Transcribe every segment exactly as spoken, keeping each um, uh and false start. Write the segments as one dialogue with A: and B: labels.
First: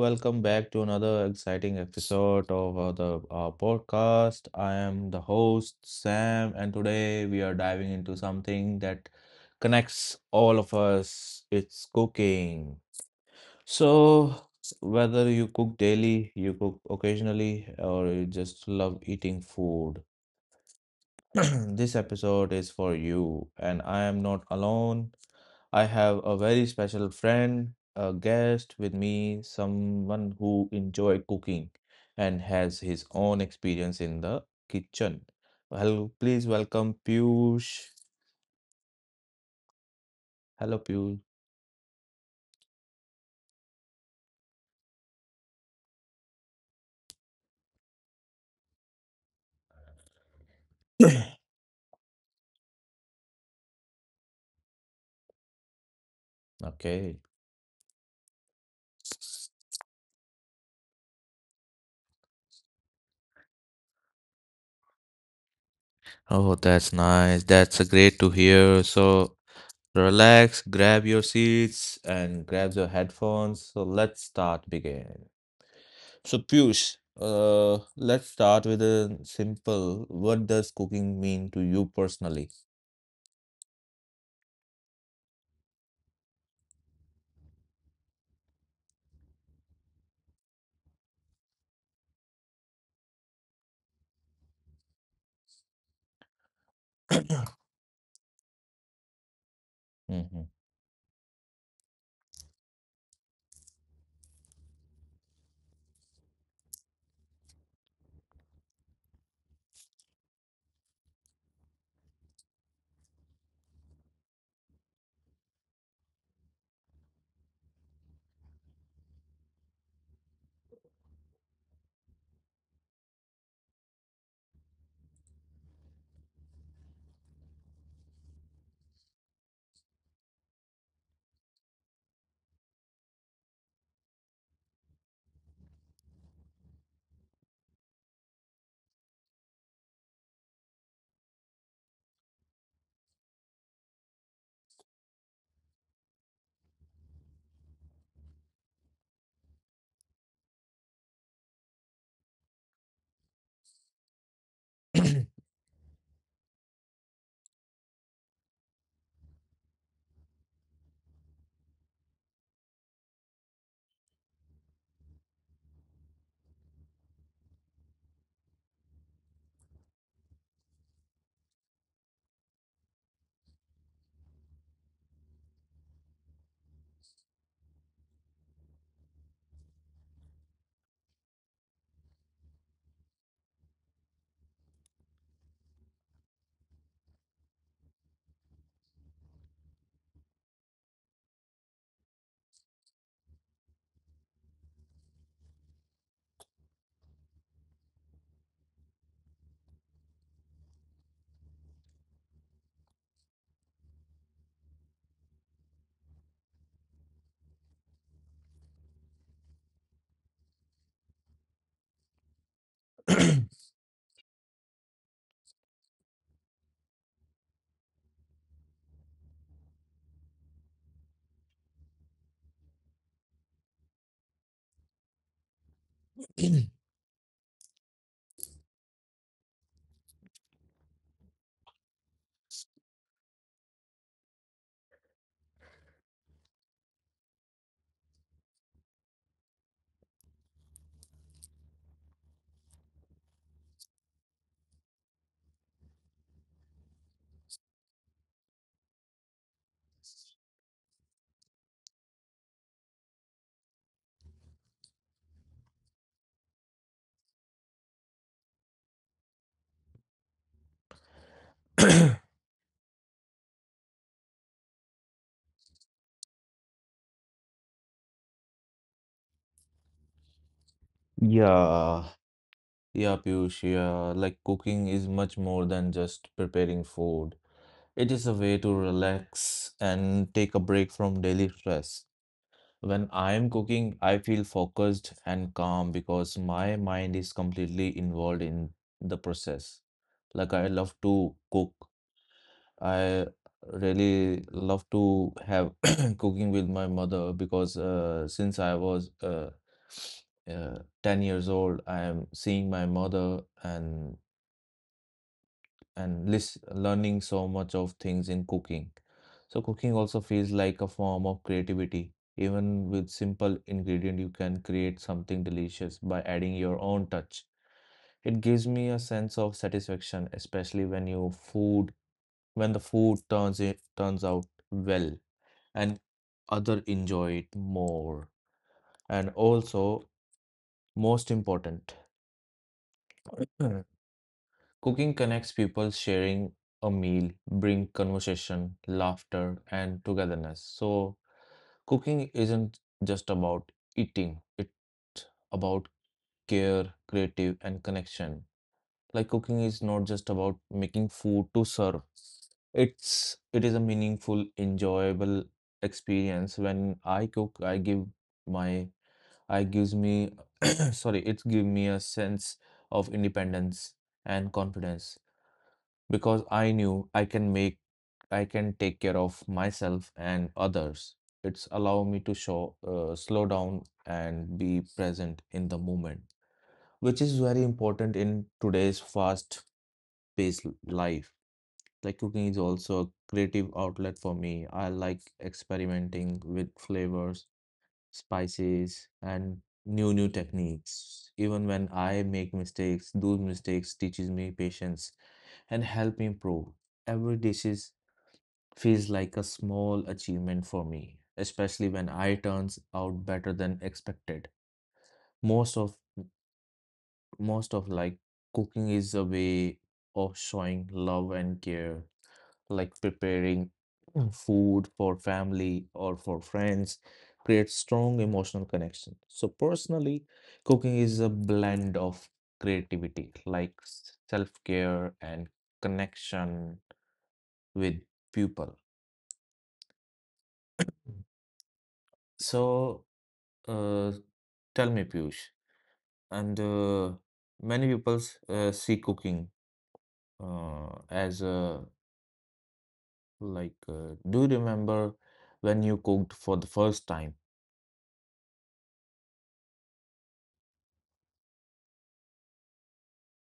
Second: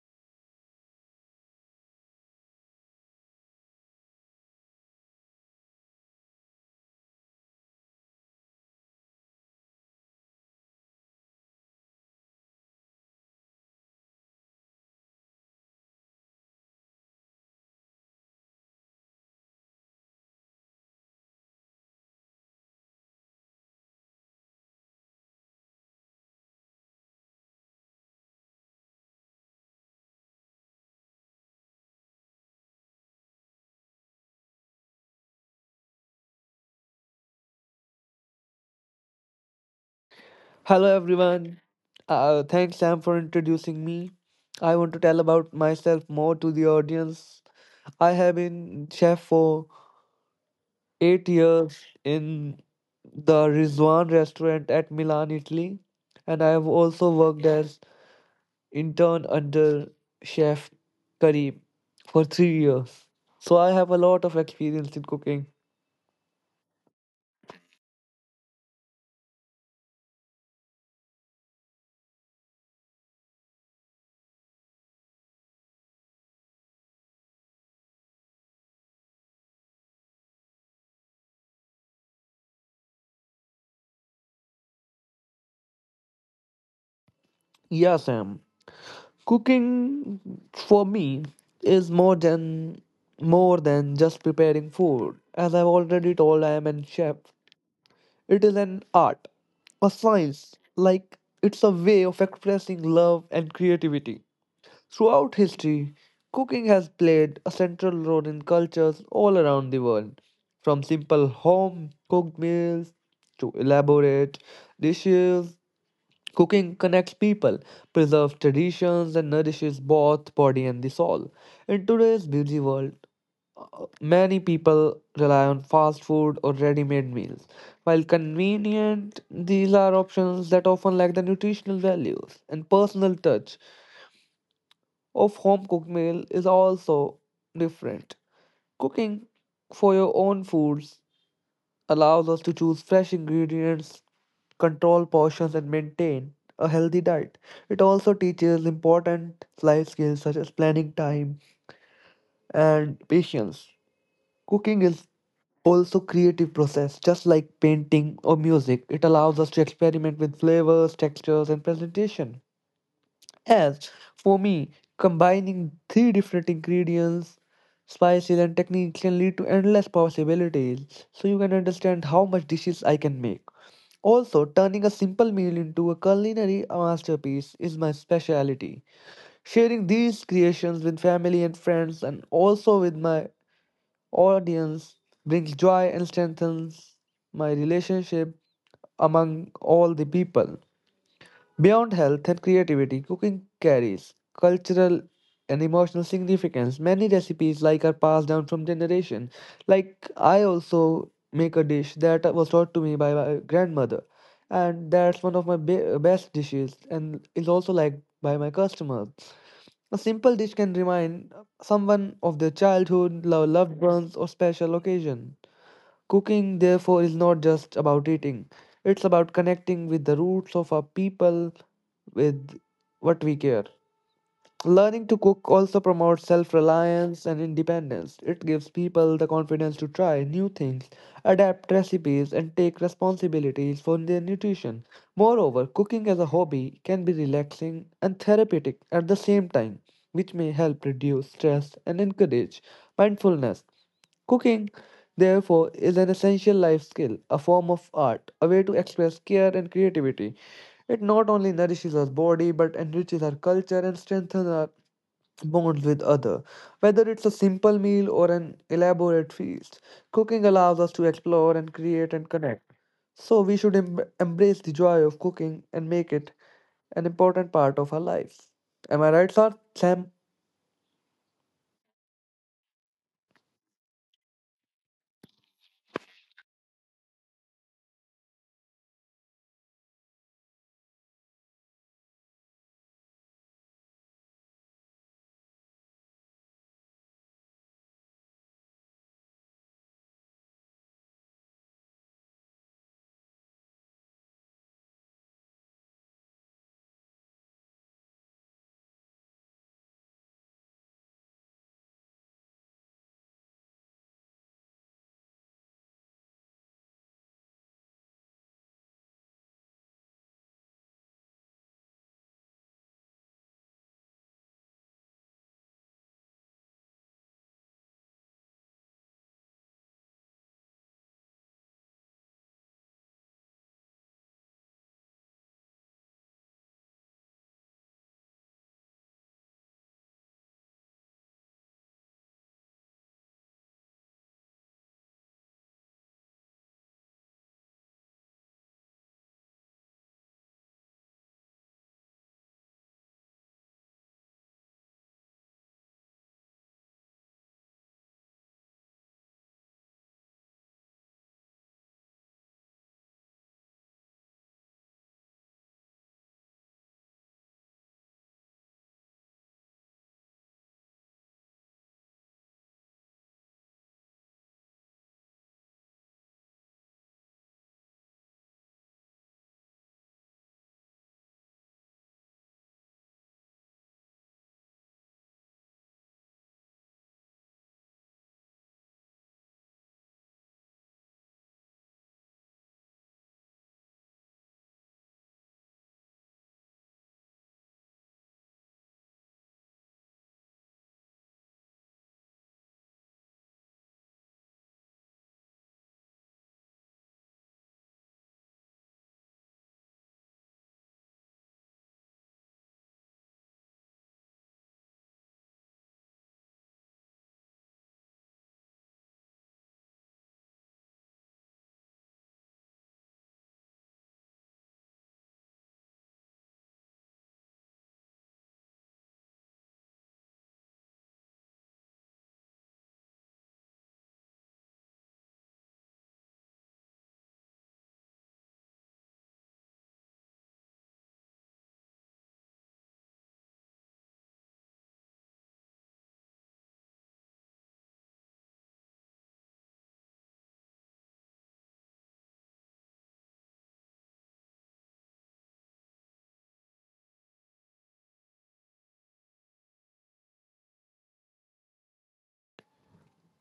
A: Welcome back to another exciting episode of uh, the uh, podcast. I am the host, Sam, and today we are diving into something that connects all of us. It's cooking. So, whether you cook daily, you cook occasionally, or you just love eating food, this episode is for you, and I am not alone. I have a very special friend, a guest with me, someone who enjoy cooking and has his own experience in the kitchen. Hello, please welcome Piyush. Hello,
B: Hello
A: Piyush.
B: everyone. Uh, thanks Sam for introducing me. I want to tell about myself more to the audience. I have been chef for eight years in the Rizwan restaurant at Milan, Italy, and I have also
A: Okay.
B: worked as intern under chef Karim for three years. So I have a lot of experience in cooking.
A: Oh, that's nice. That's uh, great to hear. So relax, grab your seats and grab your headphones. So let's start begin. So, Piyush, uh, let's start with a simple. What does cooking mean to you personally?
B: Yeah, Sam. Cooking for me is more than more than just preparing food. As I've already told, I am a chef. It is an art, a
A: Hmm.
B: science. Like it's a way of expressing love and creativity. Throughout history, cooking has played a central role in cultures all around the world, from simple home cooked meals to elaborate dishes. Cooking connects people, preserves traditions, and nourishes both body and the soul. In today's busy world, uh, many people rely on fast food or ready-made meals. While convenient, these are options that often lack the nutritional values and personal touch of home-cooked meal is also different. Cooking for your own foods allows us to choose fresh ingredients, control portions, and maintain a healthy diet. It also teaches important life skills such as planning time and patience. Cooking is also creative process just like painting or music, it allows us to experiment with flavors, textures, and presentation. As for me, combining three different ingredients, spices, and techniques can lead to endless possibilities, so you can understand how much dishes I can make. Also, turning a simple meal into a culinary masterpiece is my specialty. Sharing these creations with family and friends and also with my audience brings joy and strengthens my relationship among all the people. Beyond health and creativity, cooking carries cultural and emotional significance. Many recipes like are passed down from generation. Like I also make a dish that was taught to me by my grandmother, and that's one of my be- best dishes, and is also liked by my customers. A simple dish can remind someone of their childhood, lo- loved ones, or special occasion. Cooking, therefore, is not just about eating, it's about connecting with the roots of our people, with what we care. Learning to cook also promotes self reliance and independence. It gives people the confidence to try new things, adapt recipes, and take responsibilities for their nutrition. Moreover, cooking as a hobby can be relaxing and therapeutic at the same time, which may help reduce stress and encourage mindfulness. Cooking, therefore, is an essential life skill, a form of art, a way to express care and creativity. It not only nourishes our body but enriches our culture and strengthens our bonds with other. Whether it's a simple meal or an elaborate feast, cooking allows us to explore and create and connect. So we should em- embrace the joy of cooking and make it an important part of our life. Am I right, Sar? Sam?
A: Yeah, yeah, Piyush, yeah. Like cooking is much more than just preparing food. It is a way to relax and take a break from daily stress. When I am cooking, I feel focused and calm because my mind is completely involved in the process. Like I love to cook I really love to have cooking with my mother because uh, since I was uh, uh, ten years old, I am seeing my mother and and lis learning so much of things in cooking. So cooking also feels like a form of creativity. Even with simple ingredient, you can create something delicious by adding your own touch. It gives me a sense of satisfaction, especially when your food when the food turns it turns out well and other enjoy it more, and also most important, cooking connects people, sharing a meal bring conversation, laughter and togetherness. So cooking isn't just about eating, it's about care, creative and connection. Like cooking is not just about making food to serve. It's it is a meaningful, enjoyable experience. When I cook, I give my I gives me sorry, it give me a sense of independence and confidence because I knew I can make I can take care of myself and others. It's allow me to show uh, slow down and be present in the moment, which is very important in today's fast based life. Like cooking is also a creative outlet for me. I like experimenting with flavors, spices, and new new techniques. Even when I make mistakes, those mistakes teaches me patience and help me improve. Every dishes feels like a small achievement for me, especially when I turns out better than expected. Most of most of like cooking is a way of showing love and care, like preparing food for family or for friends creates strong emotional connection. So personally, cooking is a blend of creativity, like self-care and connection with people. So, uh, tell me, Piyush, and uh, many people uh, see cooking uh, as a like. Uh, do you remember when you cooked for the first time?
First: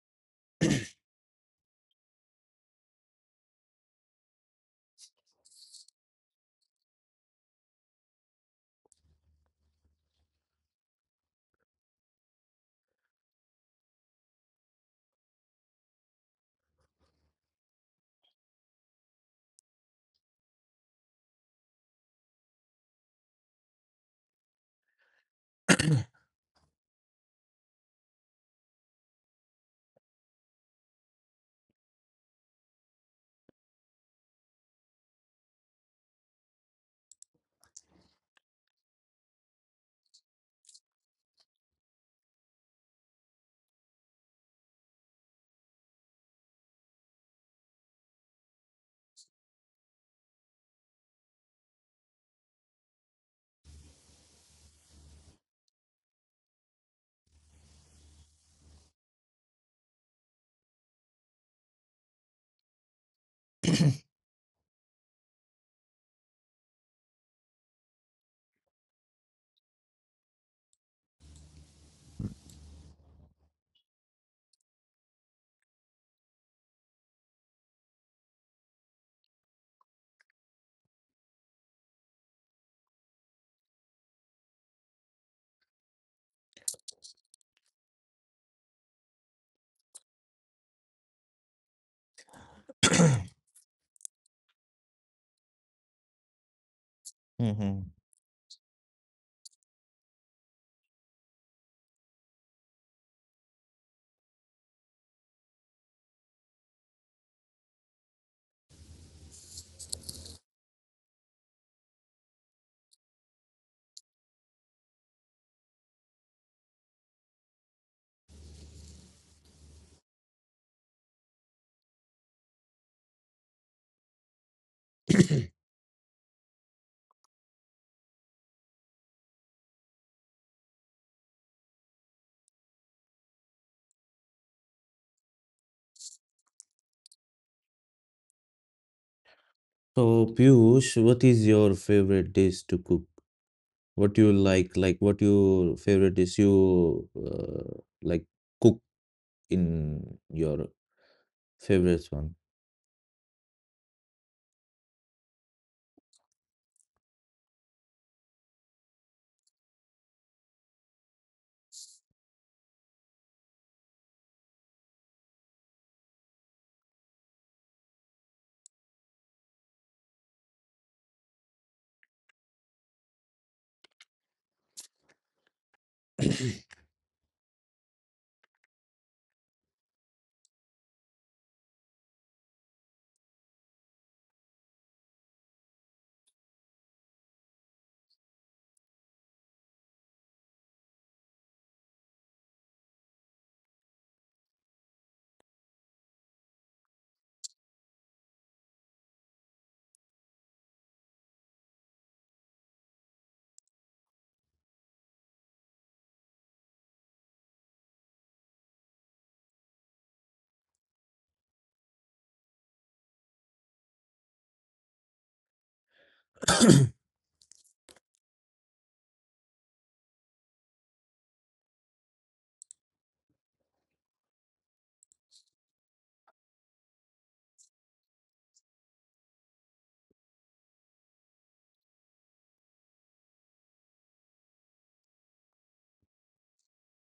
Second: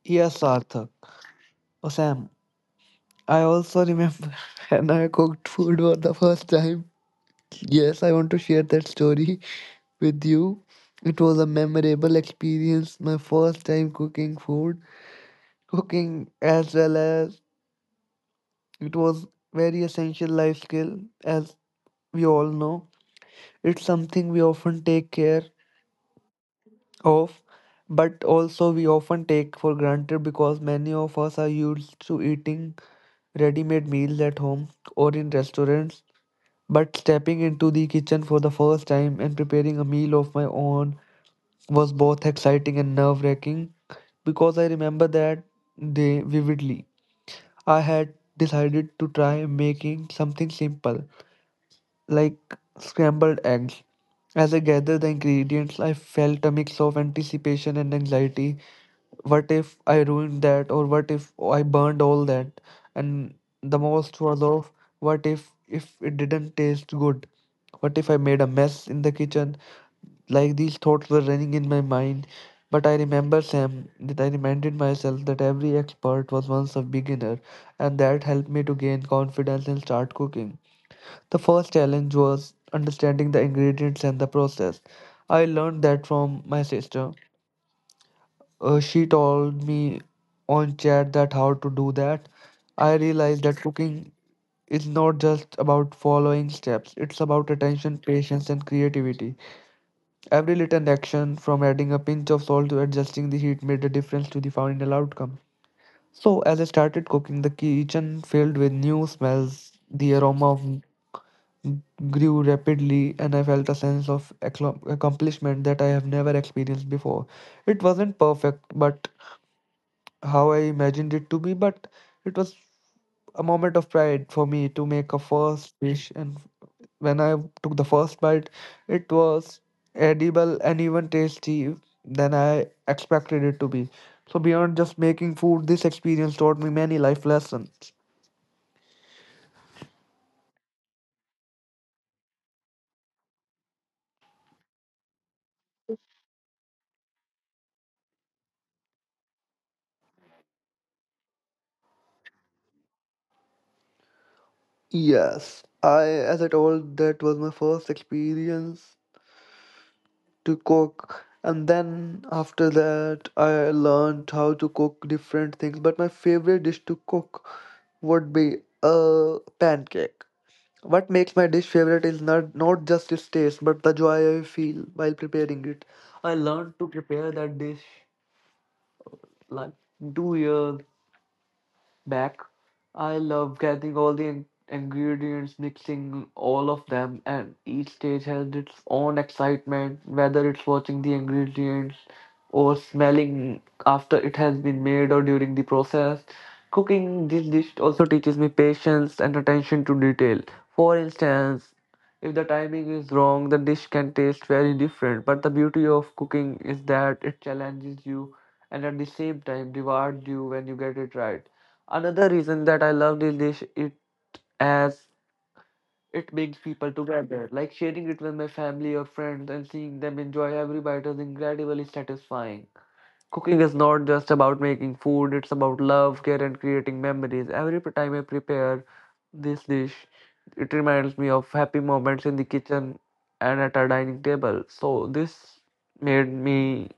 B: Yes, Sarthak. Or Sam? I also remember when I cooked food for the first time. Yes, I want to share that story with you. It was a memorable experience, my first time cooking food. Cooking, as well as it was very essential life skill, as we all know. It's something we often take care of, but also we often take for granted because many of us are used to eating ready-made meals at home or in restaurants. But stepping into the kitchen for the first time and preparing a meal of my own was both exciting and nerve-wracking because I remember that day vividly. I had decided to try making something simple, like scrambled eggs. As I gathered the ingredients, I felt a mix of anticipation and anxiety. What if I ruined that, or what if I burned all that? And the most was of what if if it didn't taste good? What if I made a mess in the kitchen? Like these thoughts were running in my mind, but I remember Sam that I reminded myself that every expert was once a beginner, and that helped me to gain confidence and start cooking. The first challenge was understanding the ingredients and the process. I learned that from my sister. Uh, she told me on chat that how to do that. I realized that cooking is not just about following steps, it's about
A: Mhm.
B: attention, patience, and creativity. Every little action, from adding a pinch of salt to adjusting the heat, made a difference to the final outcome. So, as I started cooking, the kitchen filled with new smells. The aroma of grew rapidly, and I felt a sense of accla- accomplishment that I have never experienced before. It wasn't perfect, but how I imagined it to be, but it was a moment of pride for me to make a first dish, and when I took the first bite, it was edible and even tasty than I expected it to be. So beyond just making food, this experience taught me many life lessons.
A: So, Piyush, what is your favorite dish to cook? What you like, like what your favorite dish you uh, like cook in your favorite one?
B: Yes, I as I told that was my first experience to cook, and then after that I learned how to cook different things, but my favorite dish to cook would be a pancake. What makes my dish favorite is not, not just its taste, but the joy I feel while preparing it. I learned to prepare that dish like two years back. I love getting all the in- ingredients, mixing all of them, and each stage has its own excitement, whether it's watching the ingredients or smelling after it has been made or during the process. Cooking this dish also teaches me patience and attention to detail. For instance, if the timing is wrong, the dish can taste very different. But the beauty of cooking is that it challenges you and at the same time rewards you when you get it right. Another reason that I love this dish is as it brings people together. Like sharing it with my family or friends and seeing them enjoy every bite is incredibly satisfying. Cooking is not just about making food, it's about love, care and creating memories. Every time I prepare this dish, it reminds me of happy moments in the kitchen and at our dining table. So this made me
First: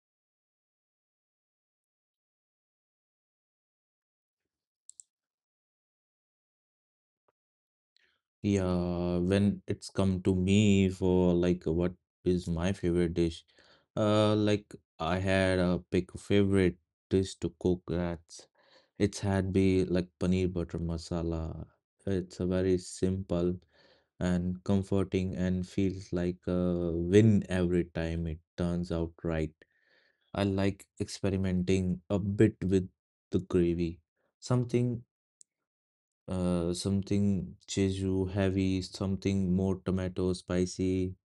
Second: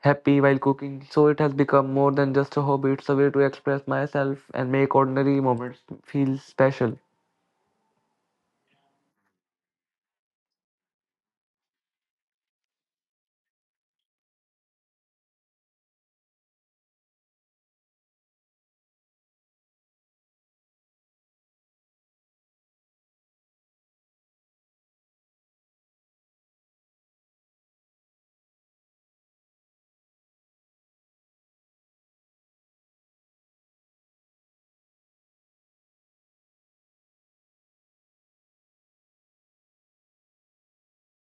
B: happy while cooking. So it has become more than just a hobby, it's a way to express myself and make ordinary moments feel special.
A: Yeah, when it's come to me for like what is my favorite dish, uh, like I had a big favorite dish to cook that's it's had be like paneer butter masala. It's a very simple. And comforting and feels like a win every time it turns out right. I like experimenting a bit with the gravy. Something uh something cheju heavy, something more tomato spicy,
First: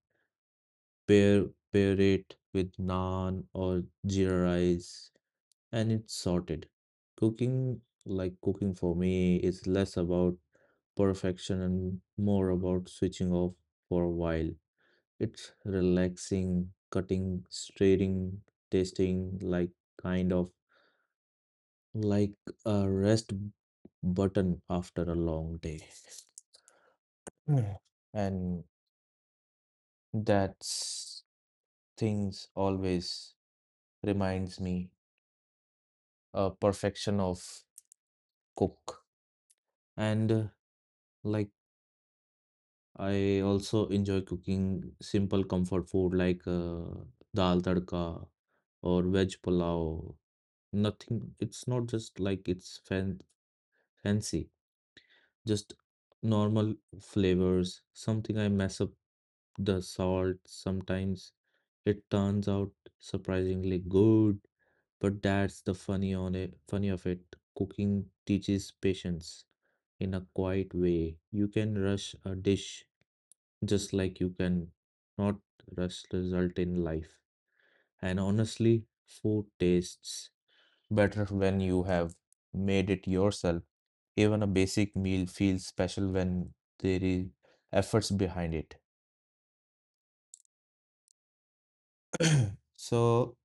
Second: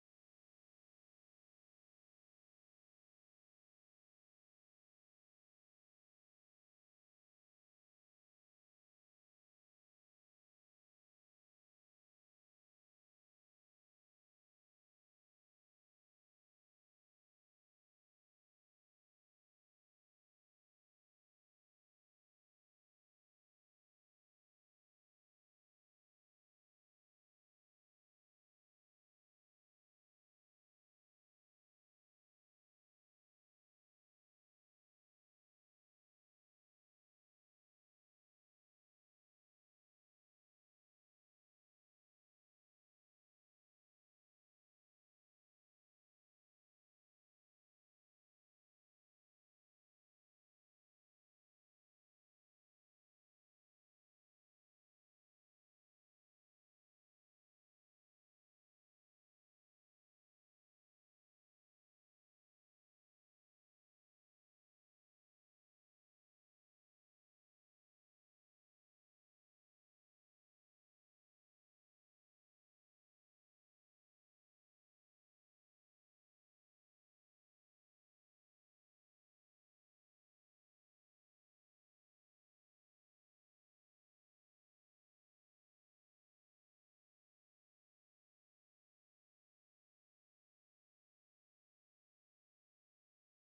A: pair pair it with naan or jeera rice and it's sorted. Cooking like cooking for me is less about perfection and more about switching off for a while. It's relaxing, cutting, stirring, tasting, like kind of like a rest button after a long day. Mm. And that's things always reminds me a perfection of cook. And uh, like I also enjoy cooking simple comfort food like uh, dal tadka or veg pulao. Nothing, it's not just like it's fan fancy, just normal flavors. Something I mess up the salt sometimes. It turns out surprisingly good, but that's the funny on it, funny of it. Cooking teaches patience in a quiet way. You can rush a dish just like you can not rush result in life. And honestly, food tastes better when you have made it yourself. Even a basic meal feels special when there is efforts behind it. So,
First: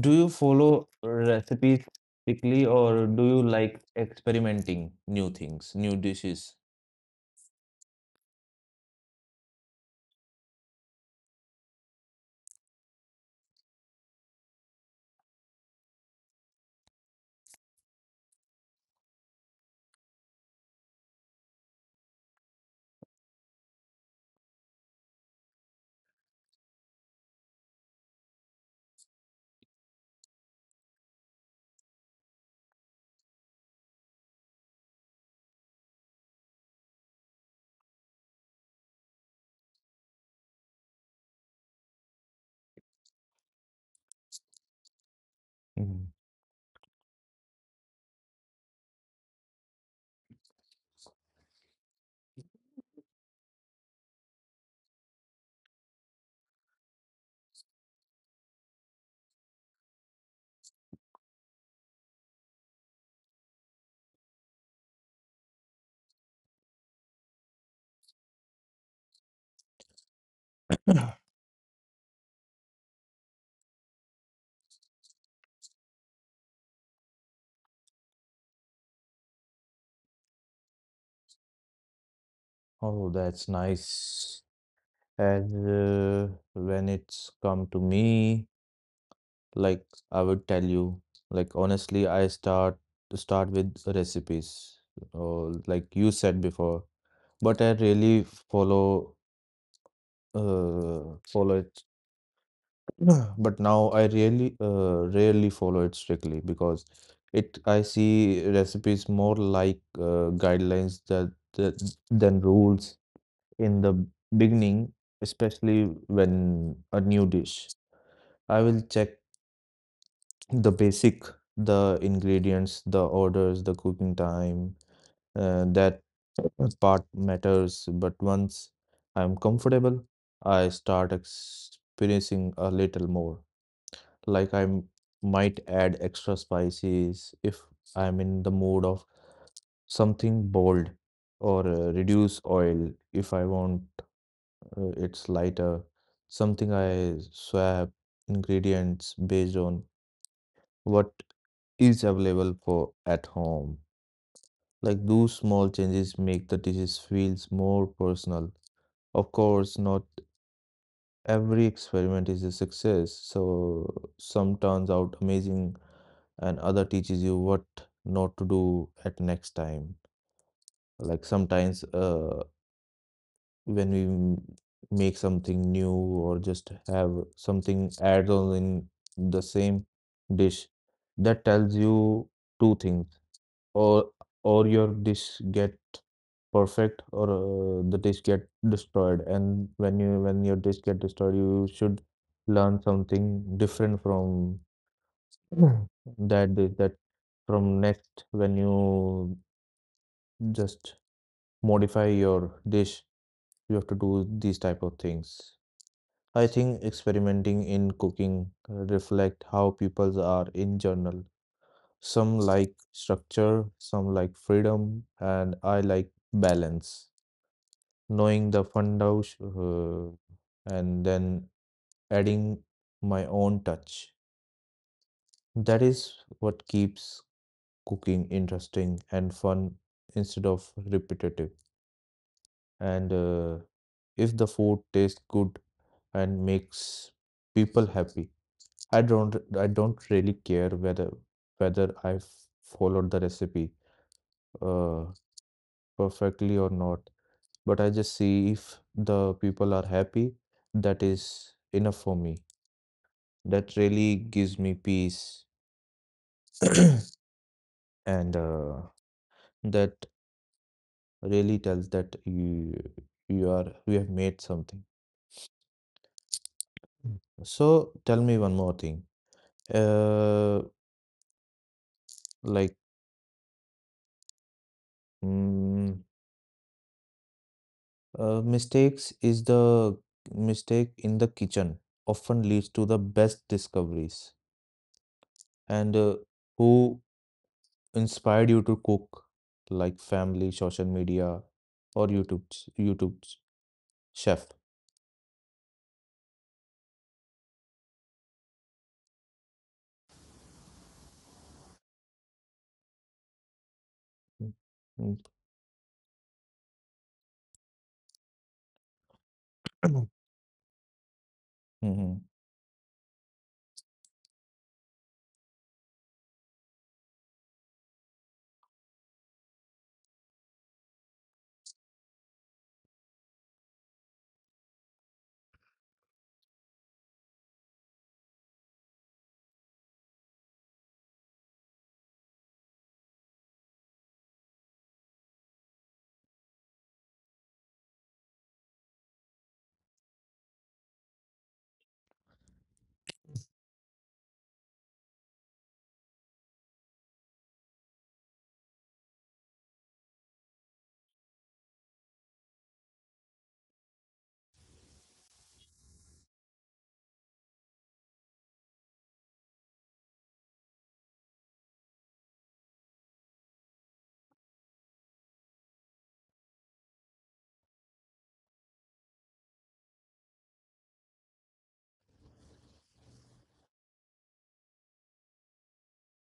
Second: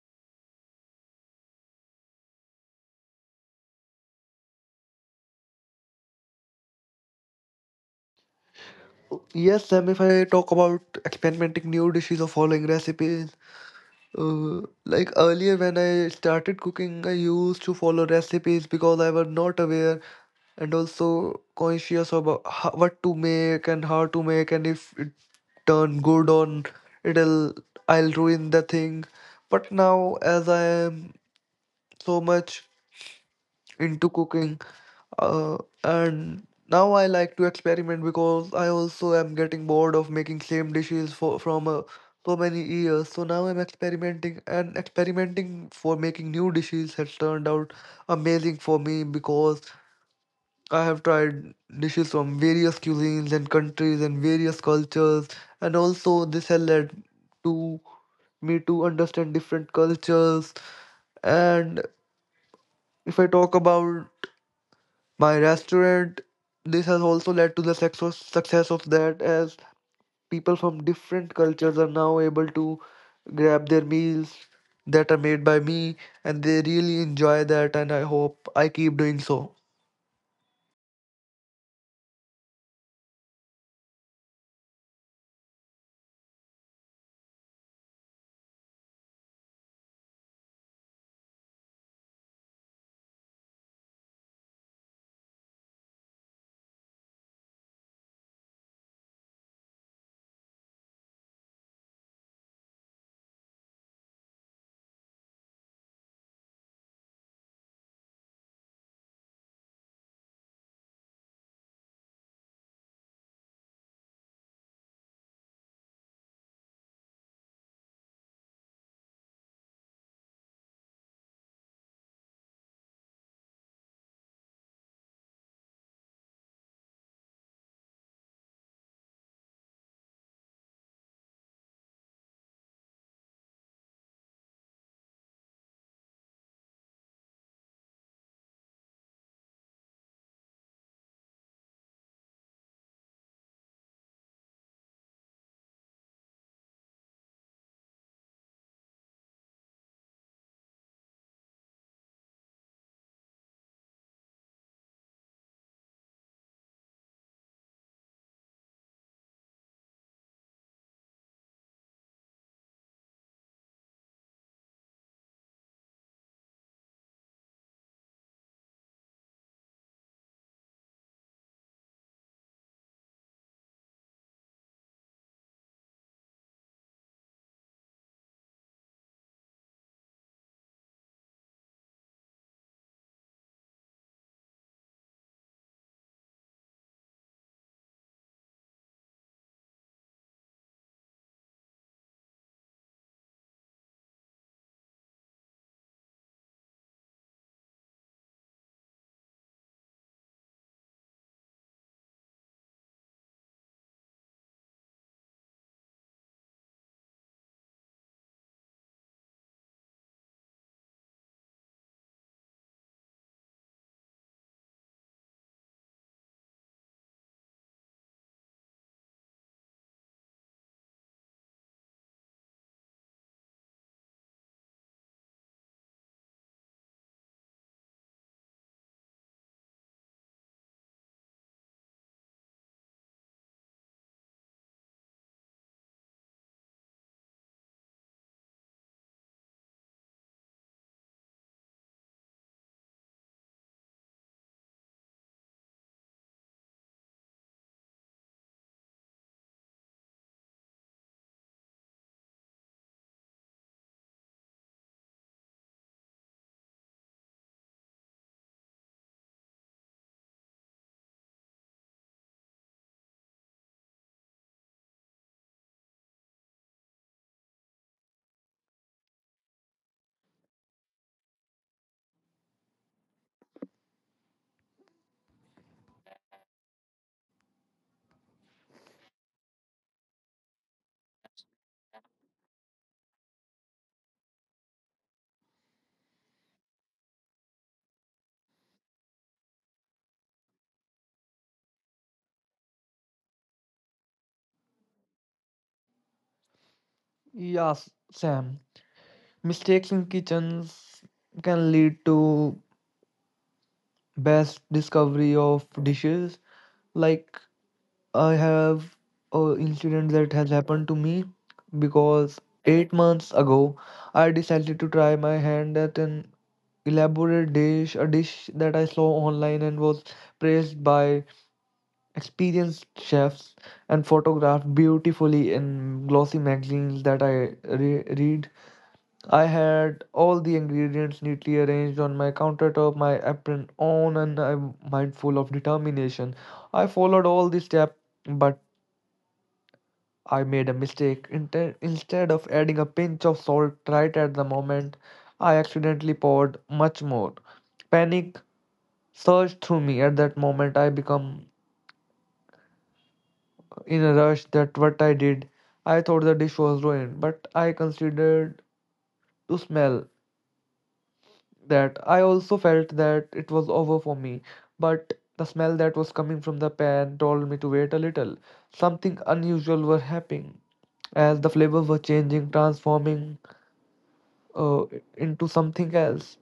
A: do you follow recipes strictly or do you like experimenting new things, new dishes?
B: Yes, Sam, if I talk about experimenting new dishes or following recipes, uh, like earlier when I started cooking, I used to follow recipes because I was not aware and also conscious about how, what to make and how to make, and if it turned good on it'll I'll ruin the thing. But now as I am so much into cooking uh, and now I like to experiment because I also am getting bored of making same dishes for from uh, so many years, so now I'm experimenting, and experimenting for
A: Mhm.
B: making new dishes has turned out amazing for me because I have tried dishes from various cuisines and countries and various cultures, and also this has led to me to understand different cultures. And if I talk about my restaurant, this has also led to the success success of that as people from different cultures are now able to grab their meals that are made by me, and they really enjoy that, and I hope I keep doing so.
A: Oh, that's nice. As uh, when it's come to me, like I would tell you, like honestly, I start start with recipes, or like you said before. But I really follow uh, follow it. But now I really uh, rarely follow it strictly because it I see recipes more like uh, guidelines that, that than rules in the beginning, especially when a new dish. I will check the basic, the ingredients, the orders, the cooking time, uh, that part matters, but once I'm comfortable, I start experiencing a little more. Like I m- might add extra spices if I'm in the mood of something bold, or uh, reduce oil if I want uh, it's lighter. Something I swap ingredients based on what is available for at home. Like those small changes make the dishes feels more personal. Of course, not every experiment is a success, so some turns out amazing and other teaches you what not to do at next time. Like sometimes uh, when we m- make something new or just have something add on in the same dish, that tells you two things, or or your dish get perfect or uh, the dish get destroyed. And when you when your dish get destroyed you should learn something different from Mm. that dish that from next when you just modify your dish you have to do these type of things. I think experimenting in cooking uh, reflect how people are in general. Some like structure, some like freedom, and I like balance, knowing the fundaus uh, and then adding my own touch. That is what keeps cooking interesting and fun instead of repetitive. And uh, if the food tastes good and makes people happy, I don't I don't really care whether whether I followed the recipe uh, perfectly or not. But I just see if the people are happy, that is enough for me. That really gives me peace, and uh, that really tells that you you are you have made something. Mm. So tell me one more thing. Uh, like mm, uh, mistakes is the mistake in the kitchen often leads to the best discoveries. And uh, who inspired you to cook? Like family, social media, or YouTube YouTube chef.
B: Yes, Sam. Mistakes in kitchens can lead to best
A: Mm.
B: discovery of dishes. Like I have a incident that has happened to me
A: Mhm.
B: because eight months ago I decided to try my hand at an elaborate dish, a dish that I saw online and was praised by experienced chefs and photographed beautifully in glossy magazines that I re- read. I had all the ingredients neatly arranged on my countertop, my apron on, and I'm mindful of determination. I followed all the steps but I made a mistake. Inte- Instead of adding a pinch of salt right at the moment, I accidentally poured much more. Panic surged through me at that moment. I became in a rush that what I did. I thought the dish was ruined, but I considered to smell that. I also felt that it was over for me, but the smell that was coming from the pan told me to wait a little. Something unusual was happening as the flavors were changing, transforming uh, into something else.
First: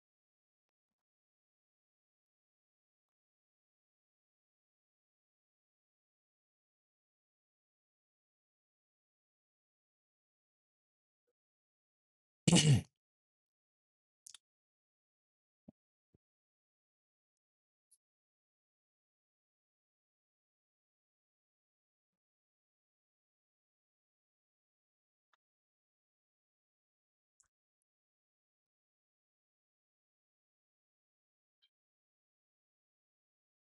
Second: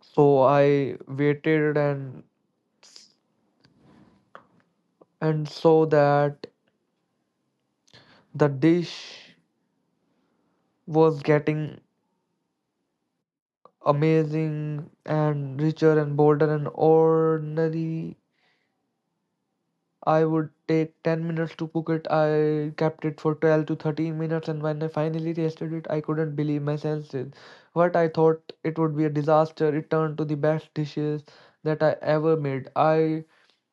B: So I waited, and and saw that the dish was getting amazing and richer and bolder and ordinary. I would take ten minutes to cook it. I kept it for twelve to thirteen minutes, and when I finally tasted it, I couldn't believe my senses. What I thought it would be a disaster, it turned to the best dishes that I ever made. I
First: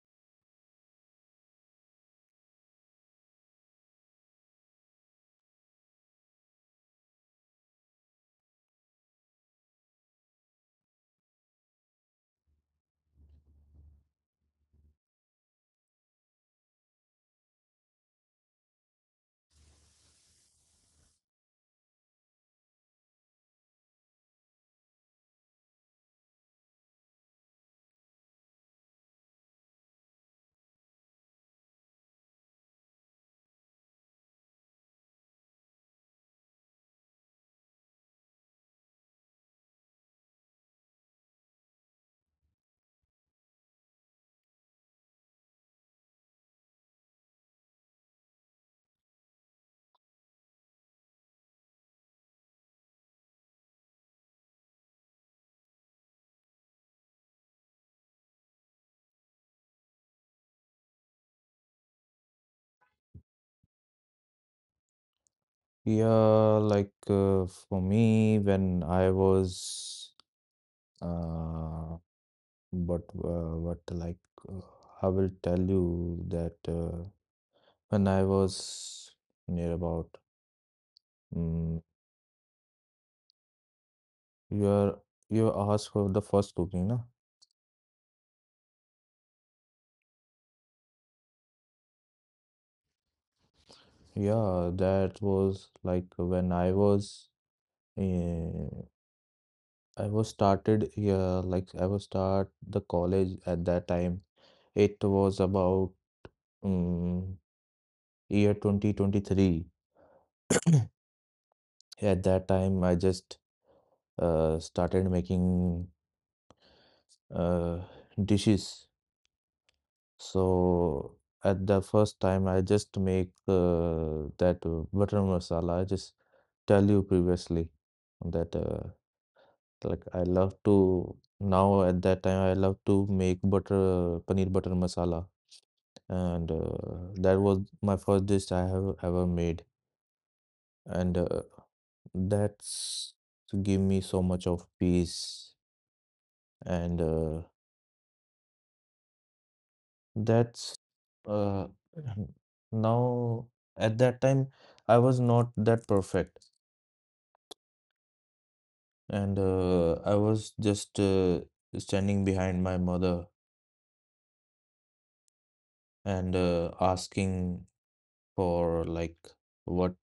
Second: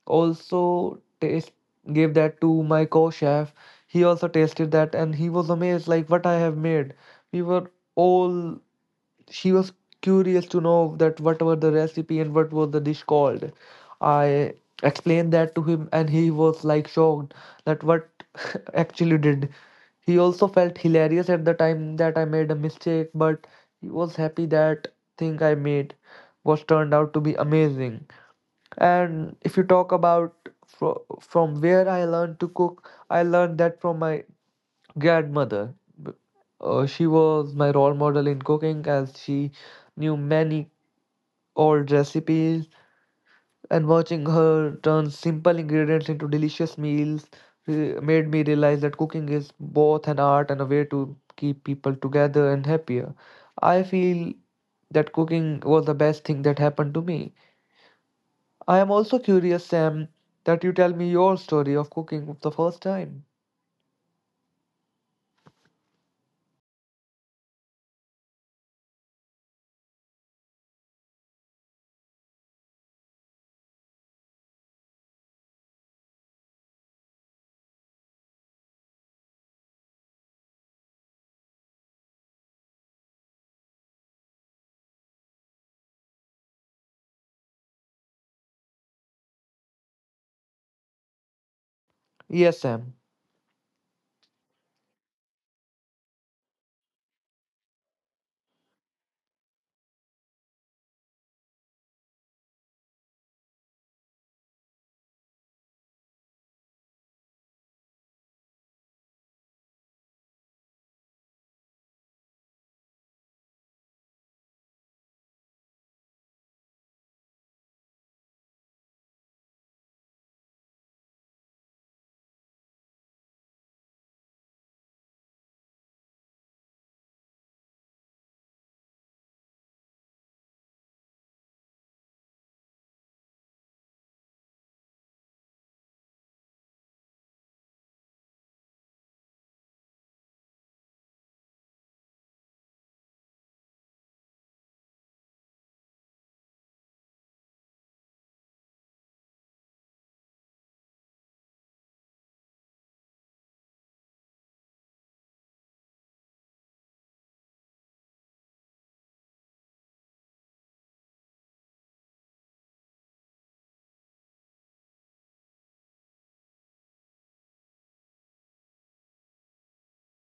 B: also taste gave that to my co-chef. He also tasted that and he was amazed like what I have made. We were all she was curious to know that what were the recipe and what was the dish called. I explained that to him and he was like shocked that what actually did. He also felt hilarious at the time that I made a mistake, but he was happy that thing I made was turned out to be amazing. And if you talk about fro from where I learned to cook, I learned that from my grandmother. B- Uh, she was my role model in cooking, as she knew many old recipes, and watching her turn simple ingredients into delicious meals re- made me realize that cooking is both an art and a way to keep people together and happier. I feel that cooking was the best thing that happened to me. I am also curious, Sam, that you tell me your story of cooking the first time.
A: Yeah, like uh, for me, when I was, uh, but uh, what like uh, I will tell you that uh, when I was near about, mm you are you asked for the first cooking, na?
B: Yes, Sam.
A: Yeah, that was like when I was, uh, I was started, yeah, like I was start the college at that time. It was about um, year twenty twenty-three. Yeah, at that time, I just uh, started making uh, dishes. So at the first time, I just make uh, that uh, butter masala. I just tell you previously that uh, like I love to now at that time I love to make butter paneer butter masala, and uh, that was my first dish I have ever made, and uh, that's give me so much of peace and. Uh, That's uh now at that time I was not that perfect and uh, I was just uh, standing behind my mother and uh, asking for like what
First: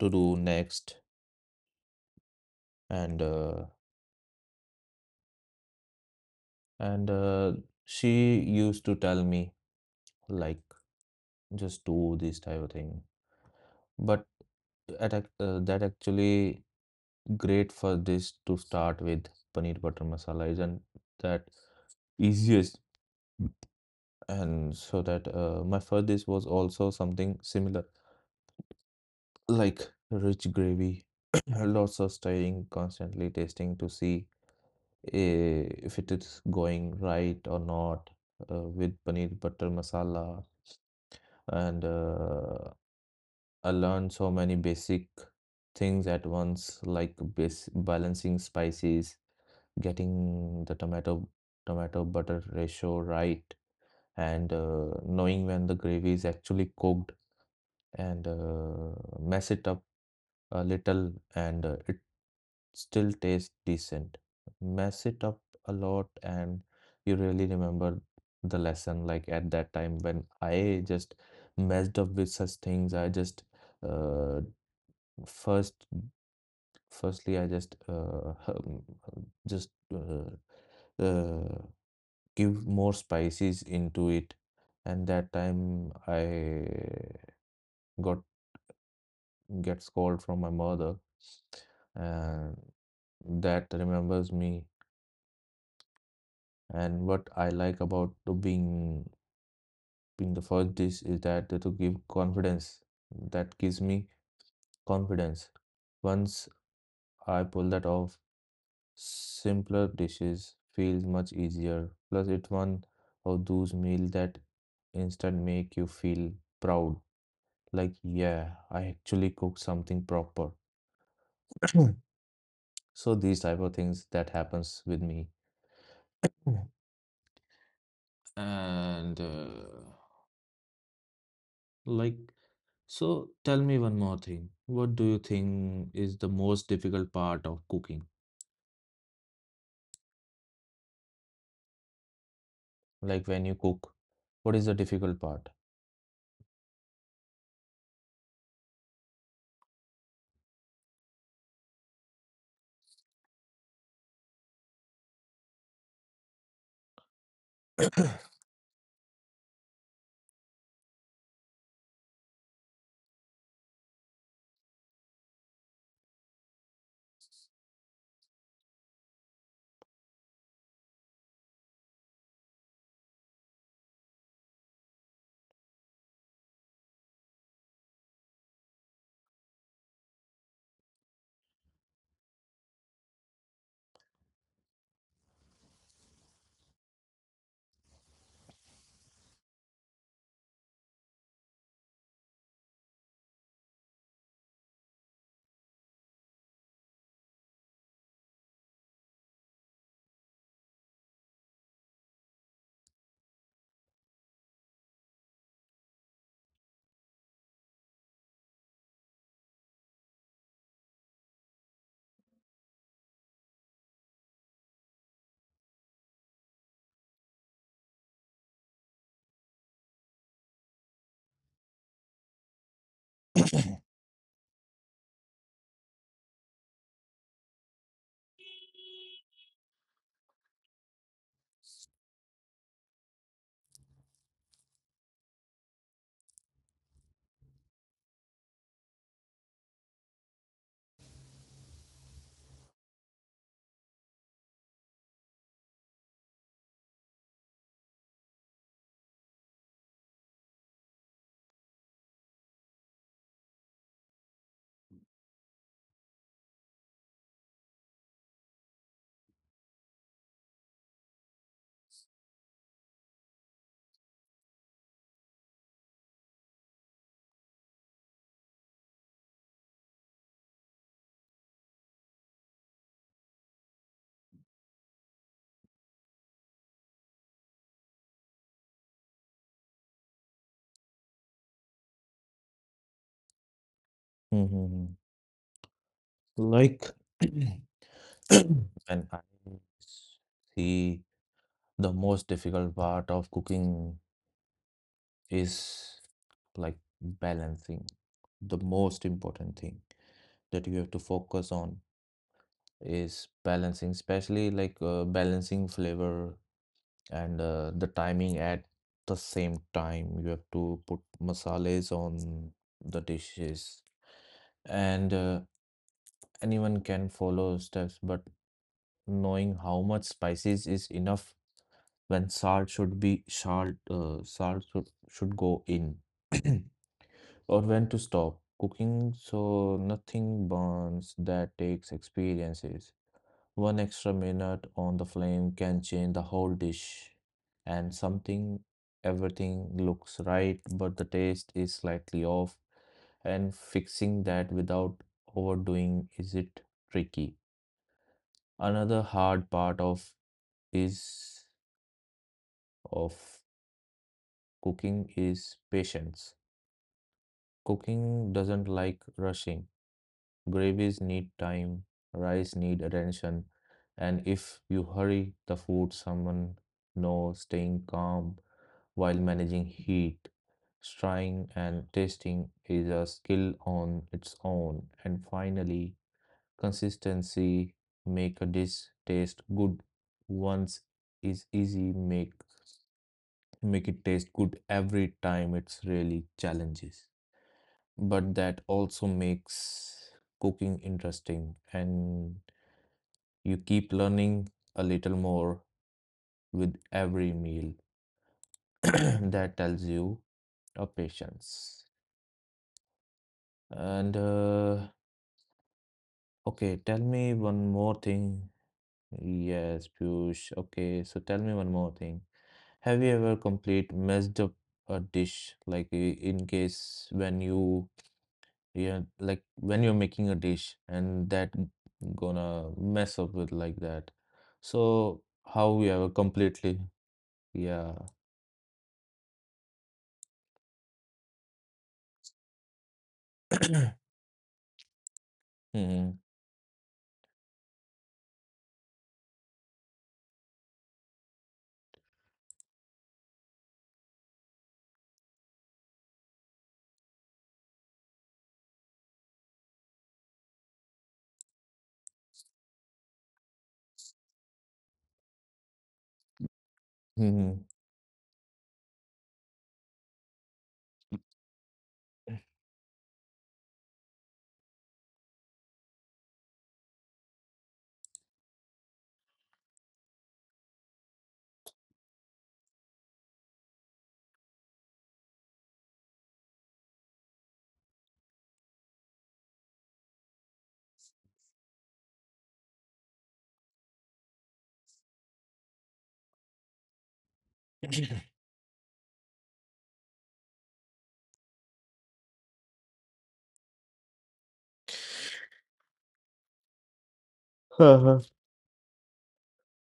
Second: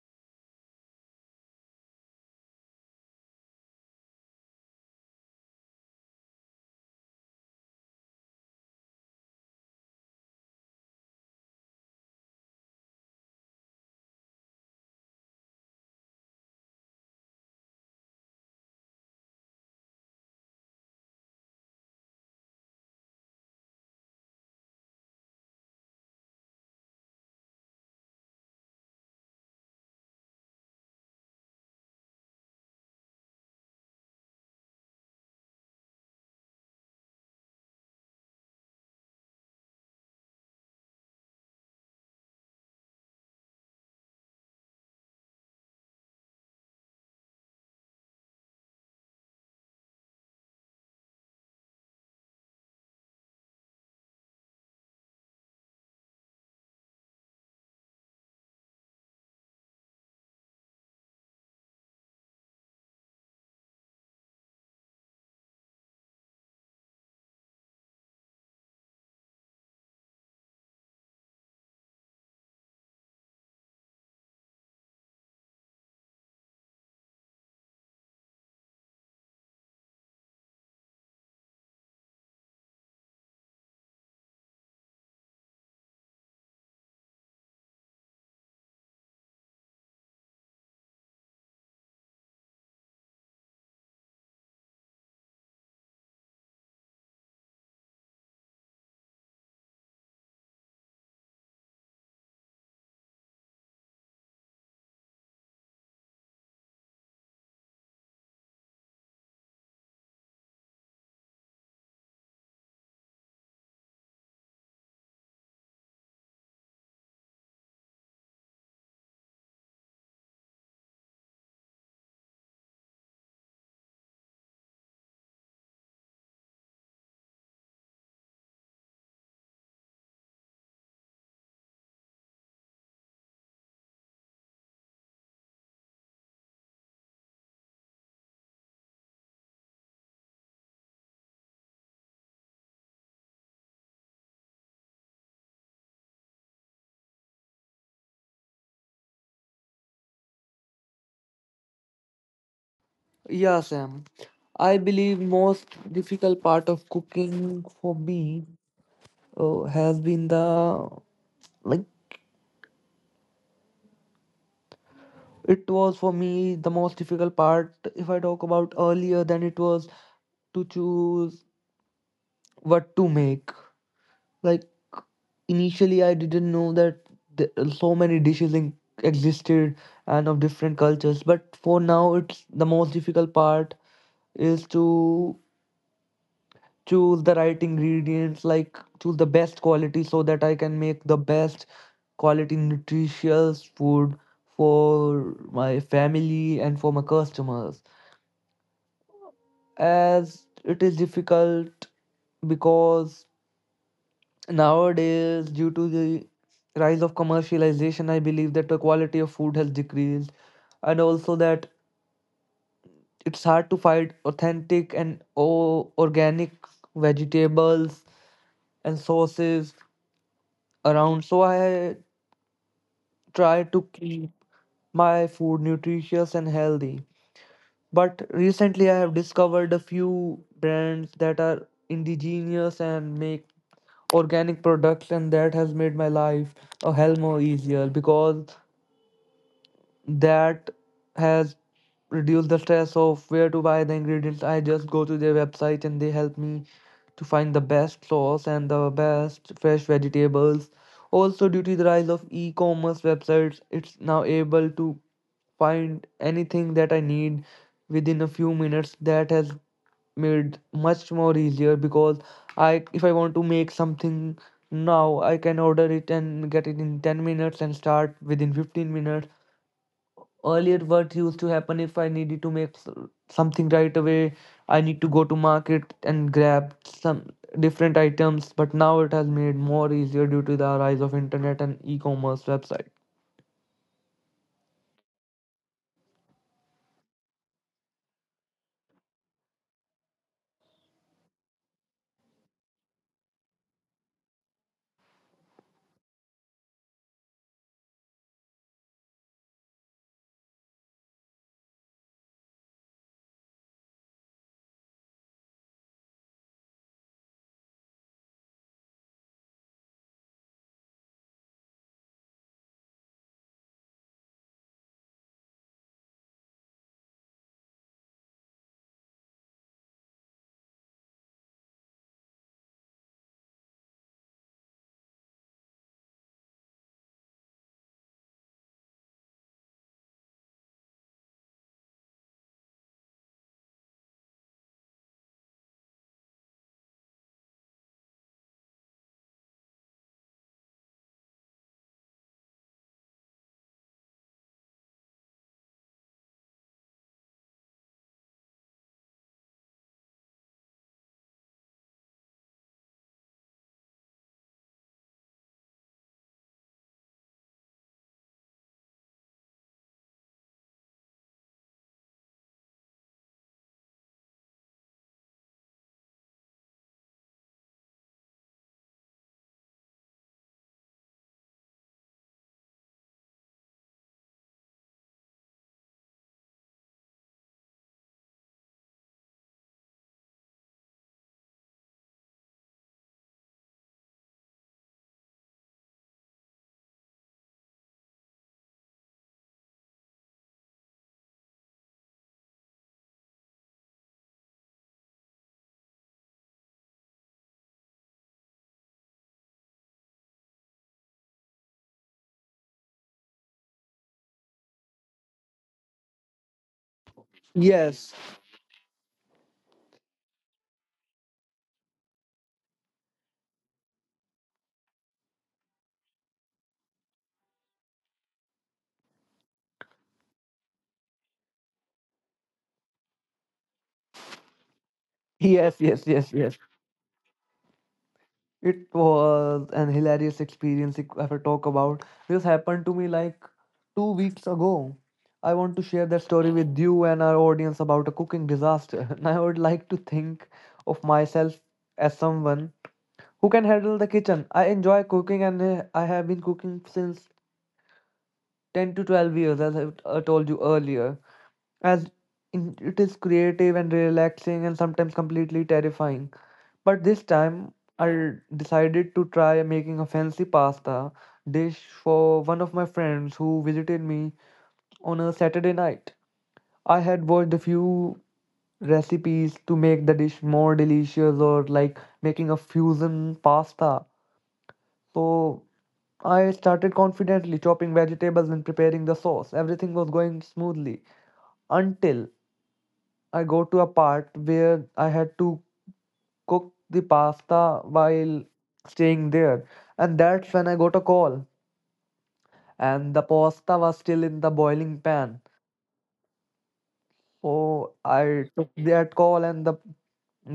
A: to do next and uh, and uh, she used to tell me like just do this type of thing, but at ac- uh, that actually great for this to start with paneer butter masala isn't that easiest. And so that uh, my first dish was also something similar, like rich gravy, lots of stirring, constantly tasting to see eh, if it is going right or not uh, with paneer butter masala. And uh, I learned so many basic things at once, like base balancing spices, getting the tomato tomato butter ratio right and uh, knowing when the gravy is actually cooked and uh, mess it up a little and uh, it still tastes decent. Mess it up a lot and you really remember the lesson. Like at that time when I just messed up with such things, I just uh, first firstly I just uh, just uh, uh, give more spices into it. And that time I got get scold from my mother, and that remembers me. And what I like about the being being the first dish is that to give confidence. That gives me confidence. Once I pull that off, simpler dishes feels much easier. Plus, it's one of those meals that instant make you feel proud like yeah I actually cook something proper so these type of things that happens with me. Mhm. and uh, like so Tell me one more thing, what do you think is the most difficult part of cooking? Like when you cook, what is the difficult part?
B: Yeah, Sam. I believe most difficult part of cooking for me uh, has been the, like, it was for me the most difficult part. If I talk about earlier, then it was to choose what to make. Like, initially, I didn't know that th- so many dishes in- existed, and of different cultures. But for now, it's the most difficult part is to choose the right ingredients, like choose the best quality, so that I can make the best quality nutritious food for my family and for my customers. As it is difficult because nowadays, due to the rise of commercialization, I believe that the quality of food has decreased, and also that it's hard to find authentic and o- organic vegetables and sauces around. So I try to keep my food nutritious and healthy. But recently, I have discovered a few brands that are indigenous and make organic products, and that has made my life a hell more easier because that has reduced the stress of where to buy the ingredients. I just go to their website and they help me to find the best sauce and the best fresh vegetables. Also, due to the rise of e commerce websites, it's now able to find anything that I need within a few minutes. That has made much more easier because I if I want to make something now, I can order it and get it in ten minutes and start within fifteen minutes. Earlier, what used to happen, if I needed to make s- something right away, I need to go to market and grab some different items, but now it has made more easier due to the rise of internet and e-commerce website.
A: hmm like and i see the most difficult part of cooking is like balancing. The most important thing that you have to focus on is balancing, especially like uh, balancing flavor and uh, the timing at the same time. You have to put masales on the dishes, and uh, anyone can follow steps, but knowing how much spices is enough, when salt should be salt uh, salt should, should go in, or when to stop cooking so nothing burns, that takes experiences. One extra minute on the flame can change the whole dish, and something everything looks right, but the taste is slightly off, and fixing that without overdoing is it tricky. Another hard part of is of cooking is patience. Cooking doesn't like rushing. Gravies need time, rice need attention, and if you hurry the food, someone knows. Staying calm while managing heat, stirring and tasting is a skill on its own. And finally, consistency. Make a dish taste good once is easy, make make it taste good every time. It's really challenges, but that also makes cooking interesting and you keep learning a little more with every meal. That tells you a patience and uh, okay, tell me one
B: Yes.
A: more thing. Yes, Piyush, okay, so tell me one more thing. Have you ever complete messed up a dish like i- in case when you? Yeah, like when you're making a dish and that g- gonna mess up with like that. So
B: Yes, yes,
A: how
B: yes,
A: we have
B: yes.
A: a completely, yeah.
B: It was an hilarious experience, if if I talk about. This happened to me like two weeks ago. I want to share that story
A: Hmm.
B: with you and our audience about a cooking disaster. And I would like to think of myself as someone who can handle the kitchen. I enjoy cooking, and uh, I have been cooking since ten to twelve years, as I uh, told you earlier. As in, it is creative and relaxing and sometimes completely terrifying. But this time,
A: Hmm.
B: I decided to try making a fancy pasta dish for one of my friends who visited me on a Saturday night. I had watched a few recipes to make the dish more delicious, or like making a fusion pasta. So I started confidently chopping vegetables and preparing the sauce. Everything was going smoothly until I got to a part where I had to cook the pasta while staying there. And that's when I got a call, and the pasta was still in the boiling pan. So I took
A: Uh-huh.
B: that call and the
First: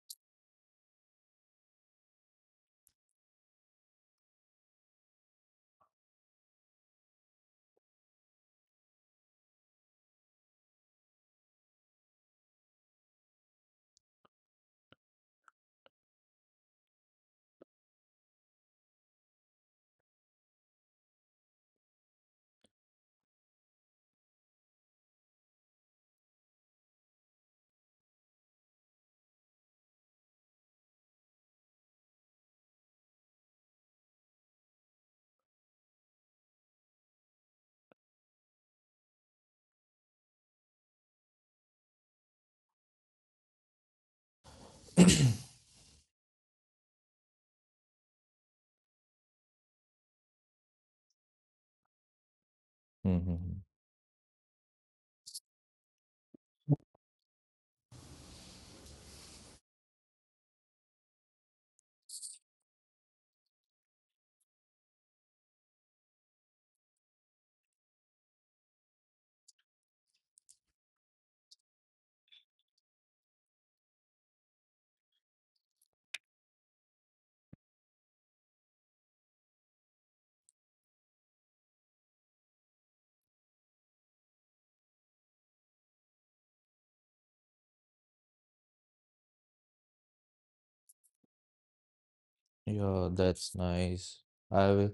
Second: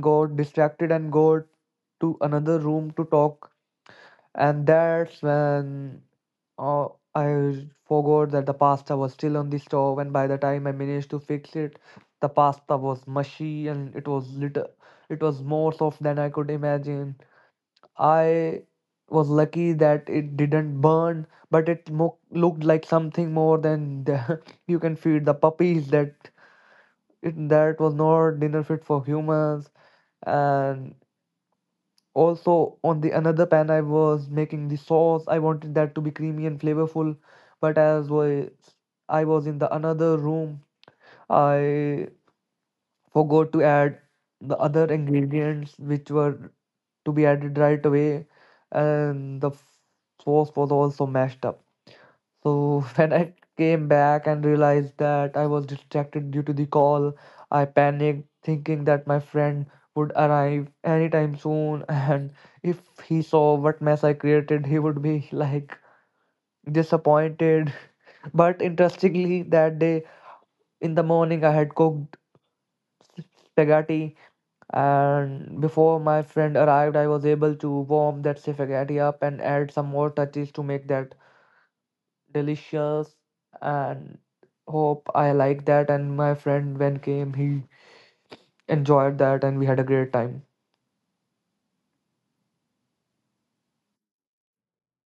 B: got distracted and got to another room to talk. And that's when, oh, I forgot that the pasta was still on the stove, and by the time I managed to fix it, the pasta was mushy, and it was little, it was more soft than I could imagine. I was lucky that it didn't burn, but it mo looked like something more than the, you can feed the puppies. That it, that was not dinner fit for humans. And also, on the another pan, I was making the sauce. I wanted that to be creamy and flavorful, but as was I was in the another room, I forgot to add the other ingredients which were to be added right away, and the f- sauce was also mashed up. So when I
A: Hmm.
B: came back and realized that I was distracted due to the call, I panicked, thinking that my friend would arrive anytime soon. And if he saw what mess I created, he would be like disappointed. But interestingly, that day in the morning, I had cooked spaghetti. And before my friend arrived, I was able to warm that spaghetti up and add some more touches to make that delicious, and hope I like that, and my friend when came, he enjoyed that, and we had a great time.
A: Yeah, that's nice. I will,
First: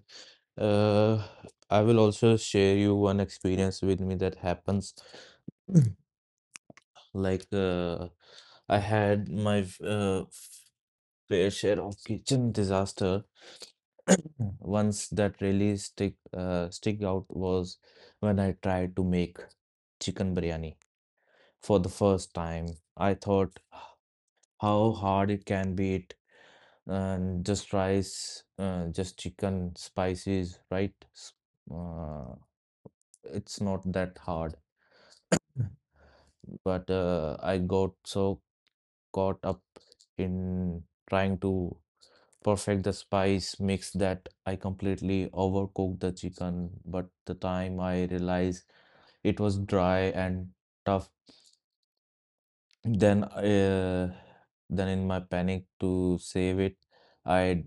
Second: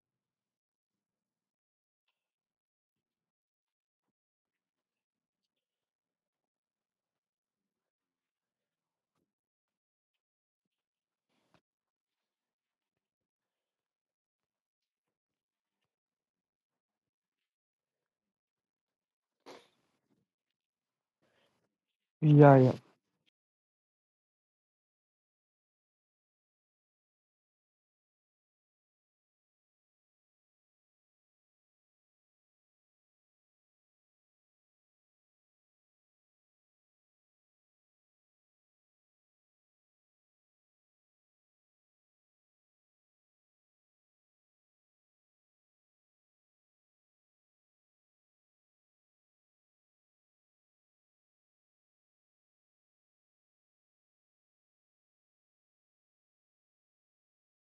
A: uh, I will also share you one experience with me that happens. Like, uh, I had my uh, fair share of kitchen disaster. Mm. Ones that really stick uh, stick out was when I tried to make chicken biryani for the first
B: Yeah,
A: time.
B: yeah.
A: I thought how hard it can be it, and just rice, uh, just chicken, spices, right? S- Uh, it's not that hard, but uh, I got so caught up in trying to perfect the spice mix that I completely overcooked the chicken. But the time I realized, it was dry and tough. Then, uh, then in my panic to save it, I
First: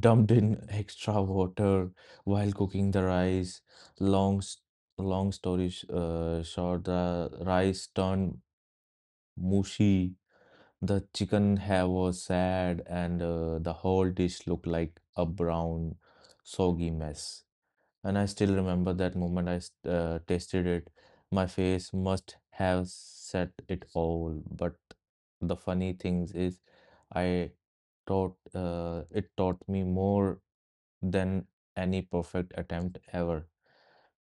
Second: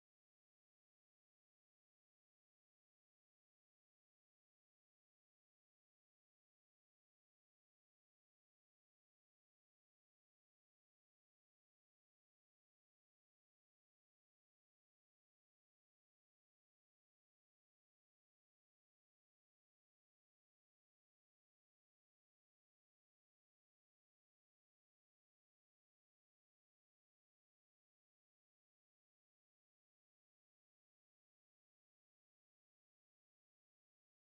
A: dumped in extra water while cooking the rice. Long, s- Long story sh- uh, short, the rice turned mushy. The chicken hair was sad, and uh, the whole dish looked like a brown, soggy mess. And I still remember that moment I s- uh, tasted it. My face must have said it all. But the funny things is, I taught uh, it taught me more than any perfect attempt ever.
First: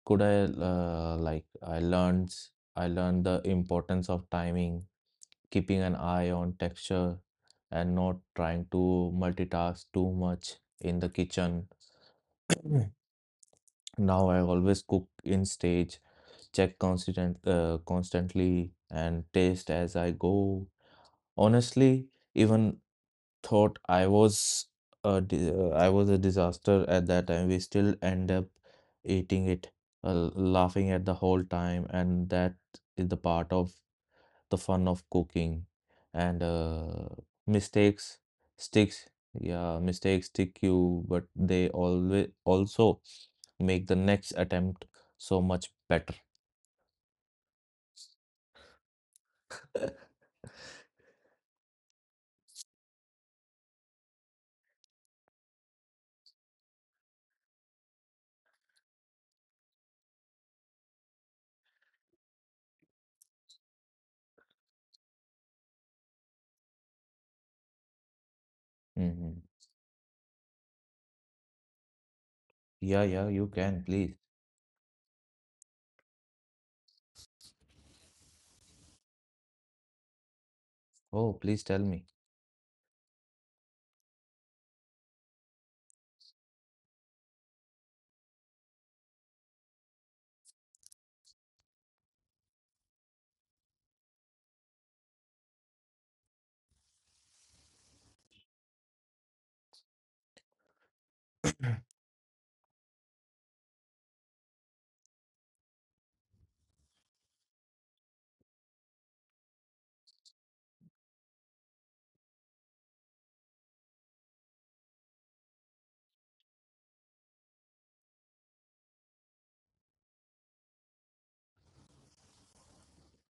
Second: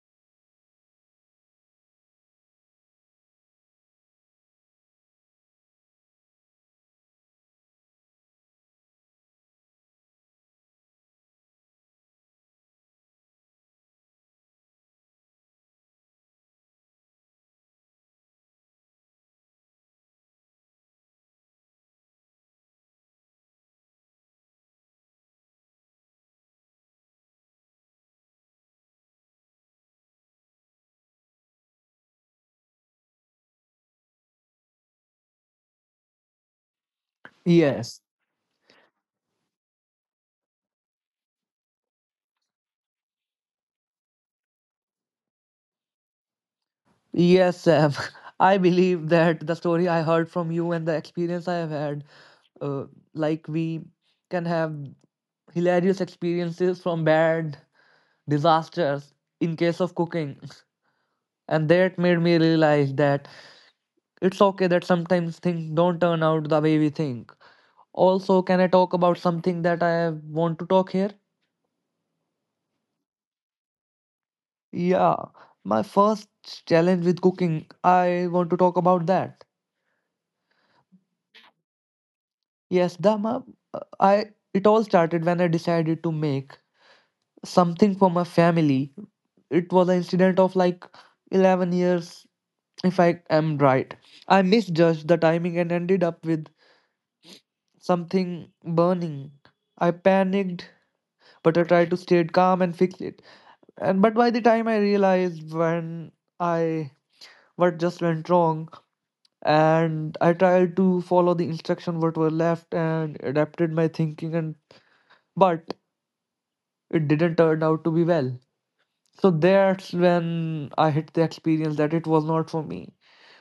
A: Could I uh, like I learned I learned the importance of timing, keeping an eye on texture, and not trying to multitask too much in the kitchen. Now I always cook in stage, check constant uh, constantly and taste as I go. Honestly, even thought I was a di- uh, I was a disaster at that time, we still end up eating it, uh, laughing at the whole time, and that is the part of the fun of cooking. And uh,
B: Yes.
A: mistakes sticks, yeah, mistakes stick you, but they always also make the next attempt so much better.
B: Yes, Sam. I believe that the story I heard from you and the experience I have had, uh, like, we can have hilarious experiences from bad disasters in case of cooking. And that made me realize that it's okay that sometimes things don't turn out the way we think. Also, can I talk about
A: Mhm.
B: something that I want to talk here?
A: Yeah, yeah, you can, please.
B: Yeah, my first challenge with cooking, I want to talk about that.
A: Oh, please tell me.
B: Yes, the ma- I, it all started when I decided to make something for my family. It was an incident of like eleven years, if I am right. I misjudged the timing and ended up with something burning. I panicked, but I tried to stay calm and fix it. And but by the time I realized when I what just went wrong, and I tried to follow the instruction what were left and adapted my thinking, and but it didn't turn out to be well. So that's when I hit the experience that it was not for me.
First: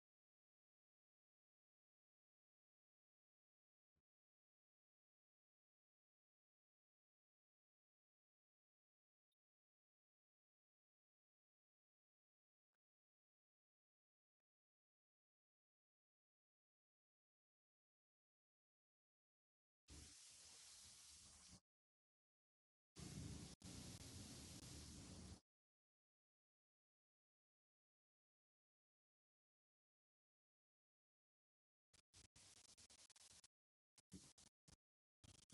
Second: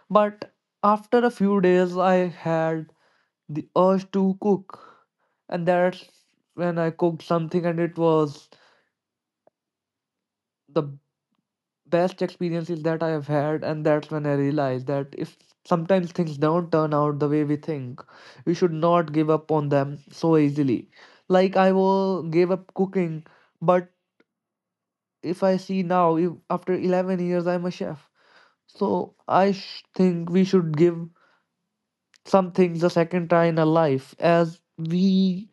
B: But after a few days, I had the urge to cook, and that's when I cooked something, and it was the best experiences that I have had. And that's when I realized that if sometimes things don't turn out the way we think, we should not give up on them so easily. Like, I will gave up cooking, but if I see now, if, after eleven years, I'm a chef. So I sh- think we should give some things a second try in our life, as we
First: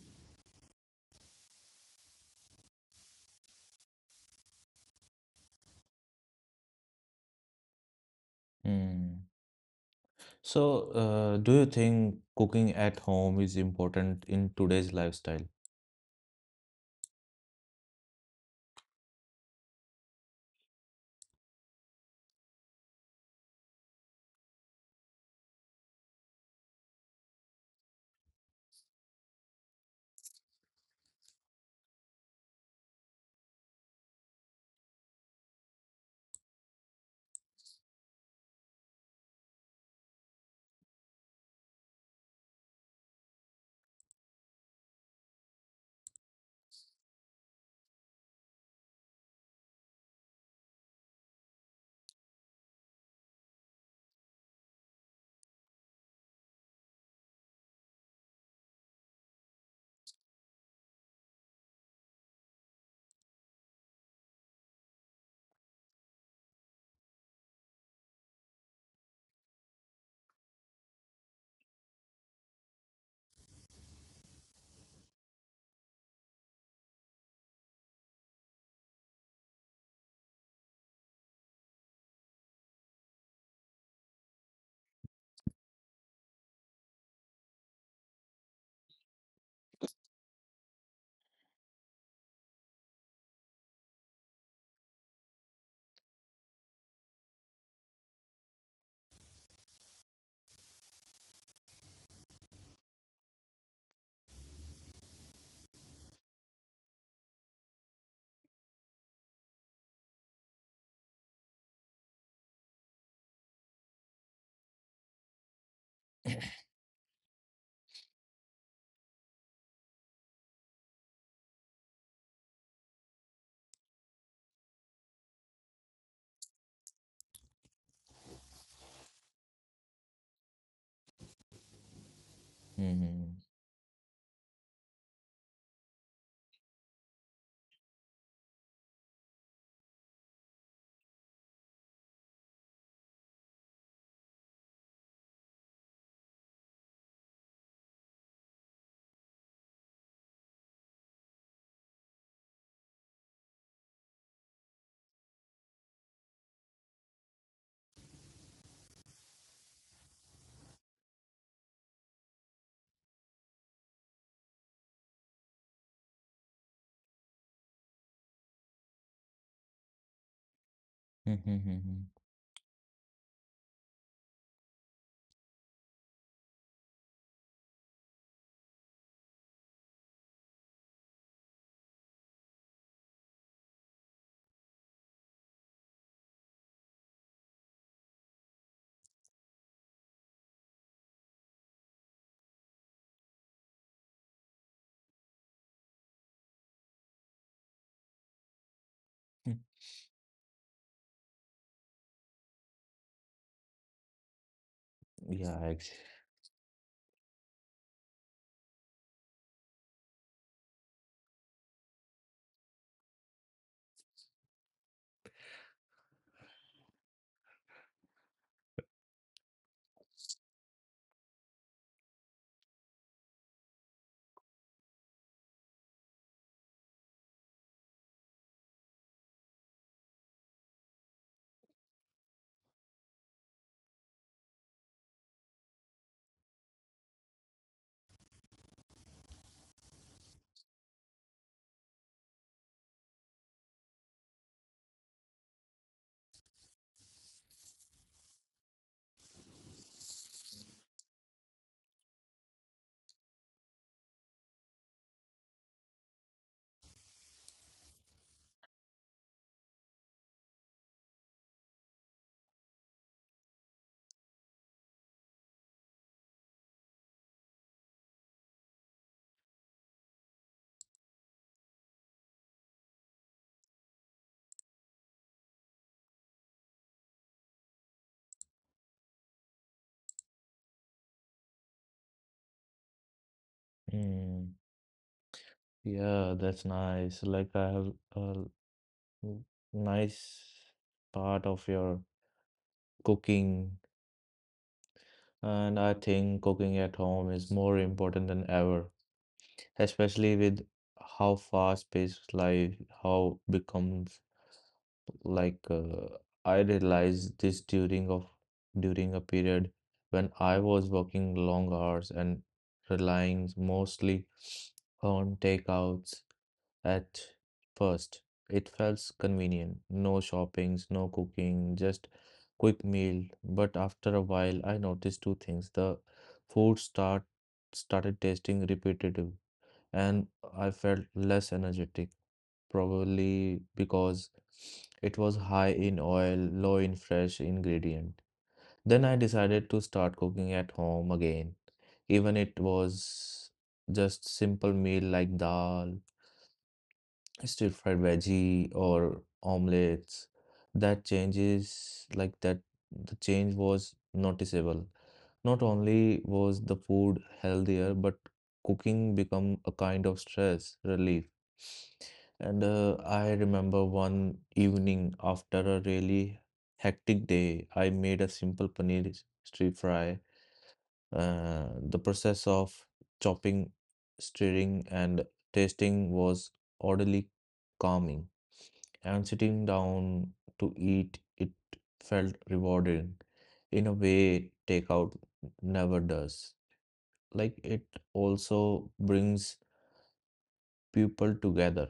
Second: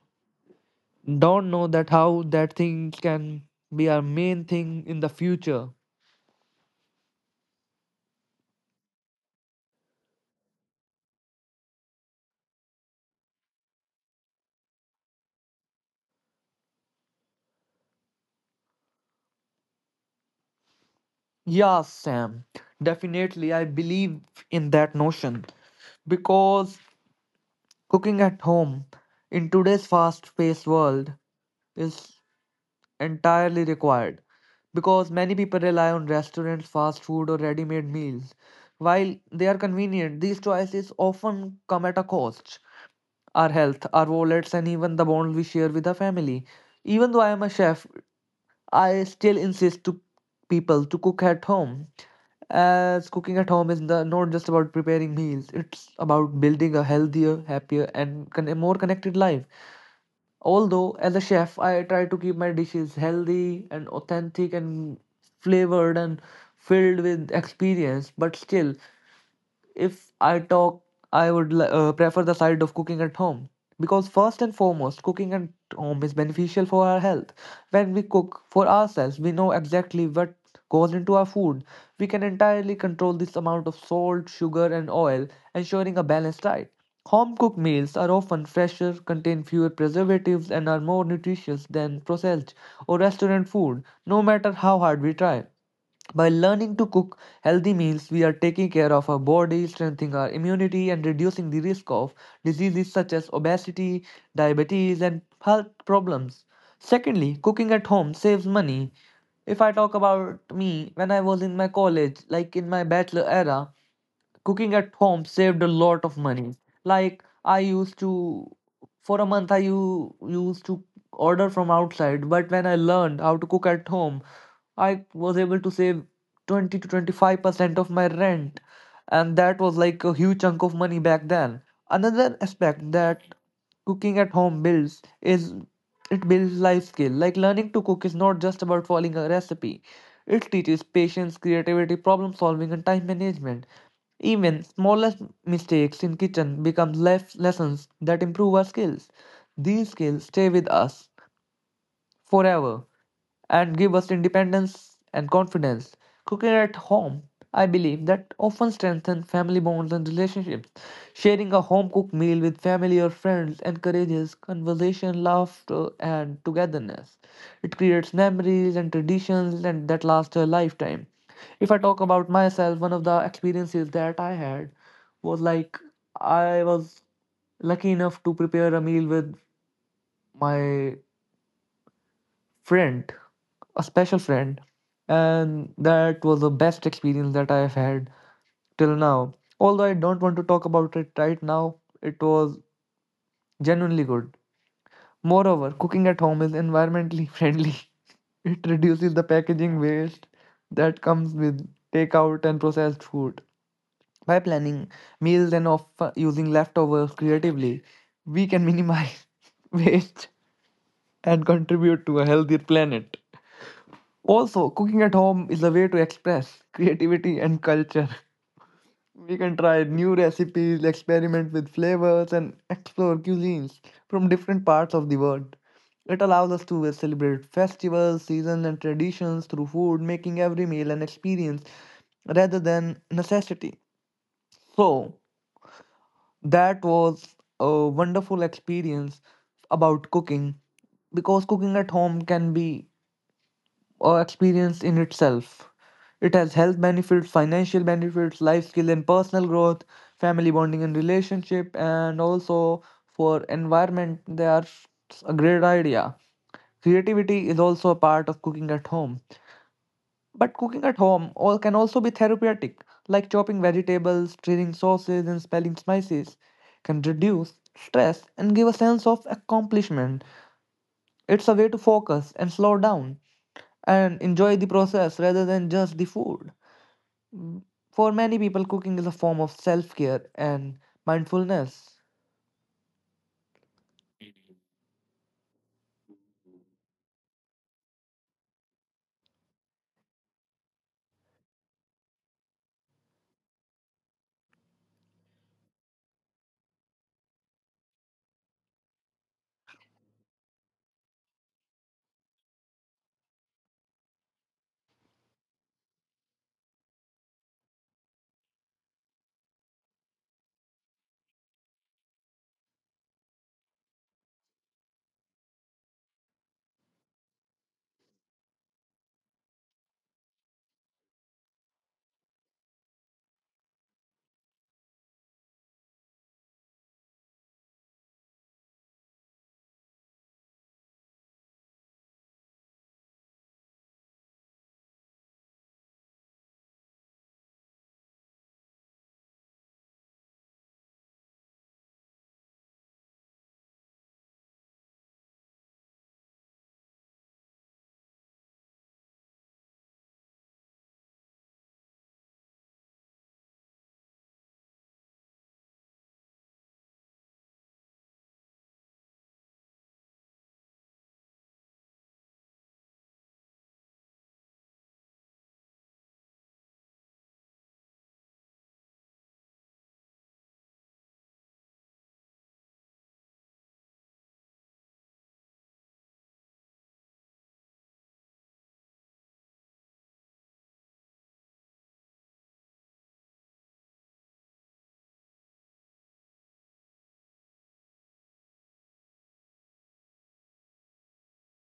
B: don't know that how that thing can be our main thing in the future.
A: Hmm. So, uh, do you think cooking at home is important in today's lifestyle?
B: Yeah, Sam, definitely. I believe in that notion because cooking at home in today's fast paced world is entirely required because many people rely on restaurants, fast food, or ready made meals. While they are convenient, these choices often come at a cost, our health, our wallets, and even the bond we share with our family. Even though I am a chef, I still insist to people to cook at home, as cooking at home is no- not just about preparing meals, it's about building a healthier, happier, and con- a more connected life. Although, as a chef, I try to keep my dishes healthy and authentic and flavored and filled with experience, but still, if I talk, I would uh, prefer the side of cooking at home because, first and foremost, cooking at home is beneficial for our health. When we cook for ourselves, we know exactly what goes into our food. We can entirely control this amount of salt, sugar, and oil, ensuring a balanced diet. Home cooked meals are often fresher, contain fewer preservatives, and are more nutritious than processed or restaurant food, no matter how hard we try. By learning to cook healthy meals, we are taking care of our body, strengthening our immunity, and reducing the risk of diseases such as obesity, diabetes, and health problems. Secondly, cooking at home saves money. If I talk about me, when I was in my college, like in my bachelor era, cooking at home saved a lot of money. Like, I used to, for a month, I u- used to order from outside, but when I learned how to cook at home, I was able to save twenty to twenty-five percent of my rent. And that was like a huge chunk of money back then. Another aspect that
A: Hmm.
B: cooking at home builds is it builds life skill. Like, learning to cook is not just about following a recipe, it teaches patience, creativity, problem solving, and time management. Even smallest mistakes in kitchen become life lessons that improve our skills. These skills stay with us forever and give us independence and confidence. Cooking at home, I believe, that often strengthens family bonds and relationships. Sharing a home cooked meal with family or friends encourages conversation, laughter, and togetherness. It creates memories and traditions and that last a lifetime. If I
A: Hmm.
B: talk about myself, one of the experiences that I had was like I was lucky enough to prepare a meal with my friend, a special friend. And that was the best experience that I have had till now. Although I don't want to talk about it right now, it was genuinely good. Moreover, cooking at home is environmentally friendly. It reduces the packaging waste that comes with takeout and processed food. By planning
A: Yeah,
B: meals and of
A: actually.
B: uh, using leftovers creatively, we can minimize waste and contribute to a healthier planet. Also, cooking at home is a way to express creativity and culture. We can try new recipes, experiment with flavors, and explore cuisines from different parts of the world. It allows us to celebrate festivals, seasons, and traditions through food, making every meal an experience rather than necessity. So, that was a wonderful experience about cooking, because cooking at home can be or experience in itself. It has health benefits, financial benefits, life skill and personal growth, family bonding and relationship, and also for environment, they are a great idea. Creativity is also a part of cooking at home. But cooking at home all can also be therapeutic, like chopping vegetables, stirring sauces, and spelling spices can reduce stress and give a sense of accomplishment. It's a way to focus and slow down and enjoy the process rather than just the food. For many people, cooking is a form of self care and mindfulness.
A: Mm. Yeah, that's nice. Like I have a l- nice part of your cooking, and I think cooking at home is more important than ever, especially with how fast-paced life how becomes like uh, I realized this during of during a period when I was working long hours and relying mostly on takeouts at first. It felt convenient, no shoppings, no cooking, just quick meal. But after a while, I noticed two things. The food start started tasting repetitive, and I felt less energetic, probably because it was high in oil, low in fresh ingredient. Then I decided to start cooking at home again. Even it was just simple meal like dal, stir fried veggie or omelets. That changes like that the change was noticeable. Not only was the food healthier, but cooking became a kind of stress relief. And uh, I remember one evening after a really hectic day, I made a simple paneer stir fry. Uh, the process of chopping, stirring, and tasting was orderly, calming, and sitting down to eat it felt rewarding in a way takeout never does. Like it also brings people together.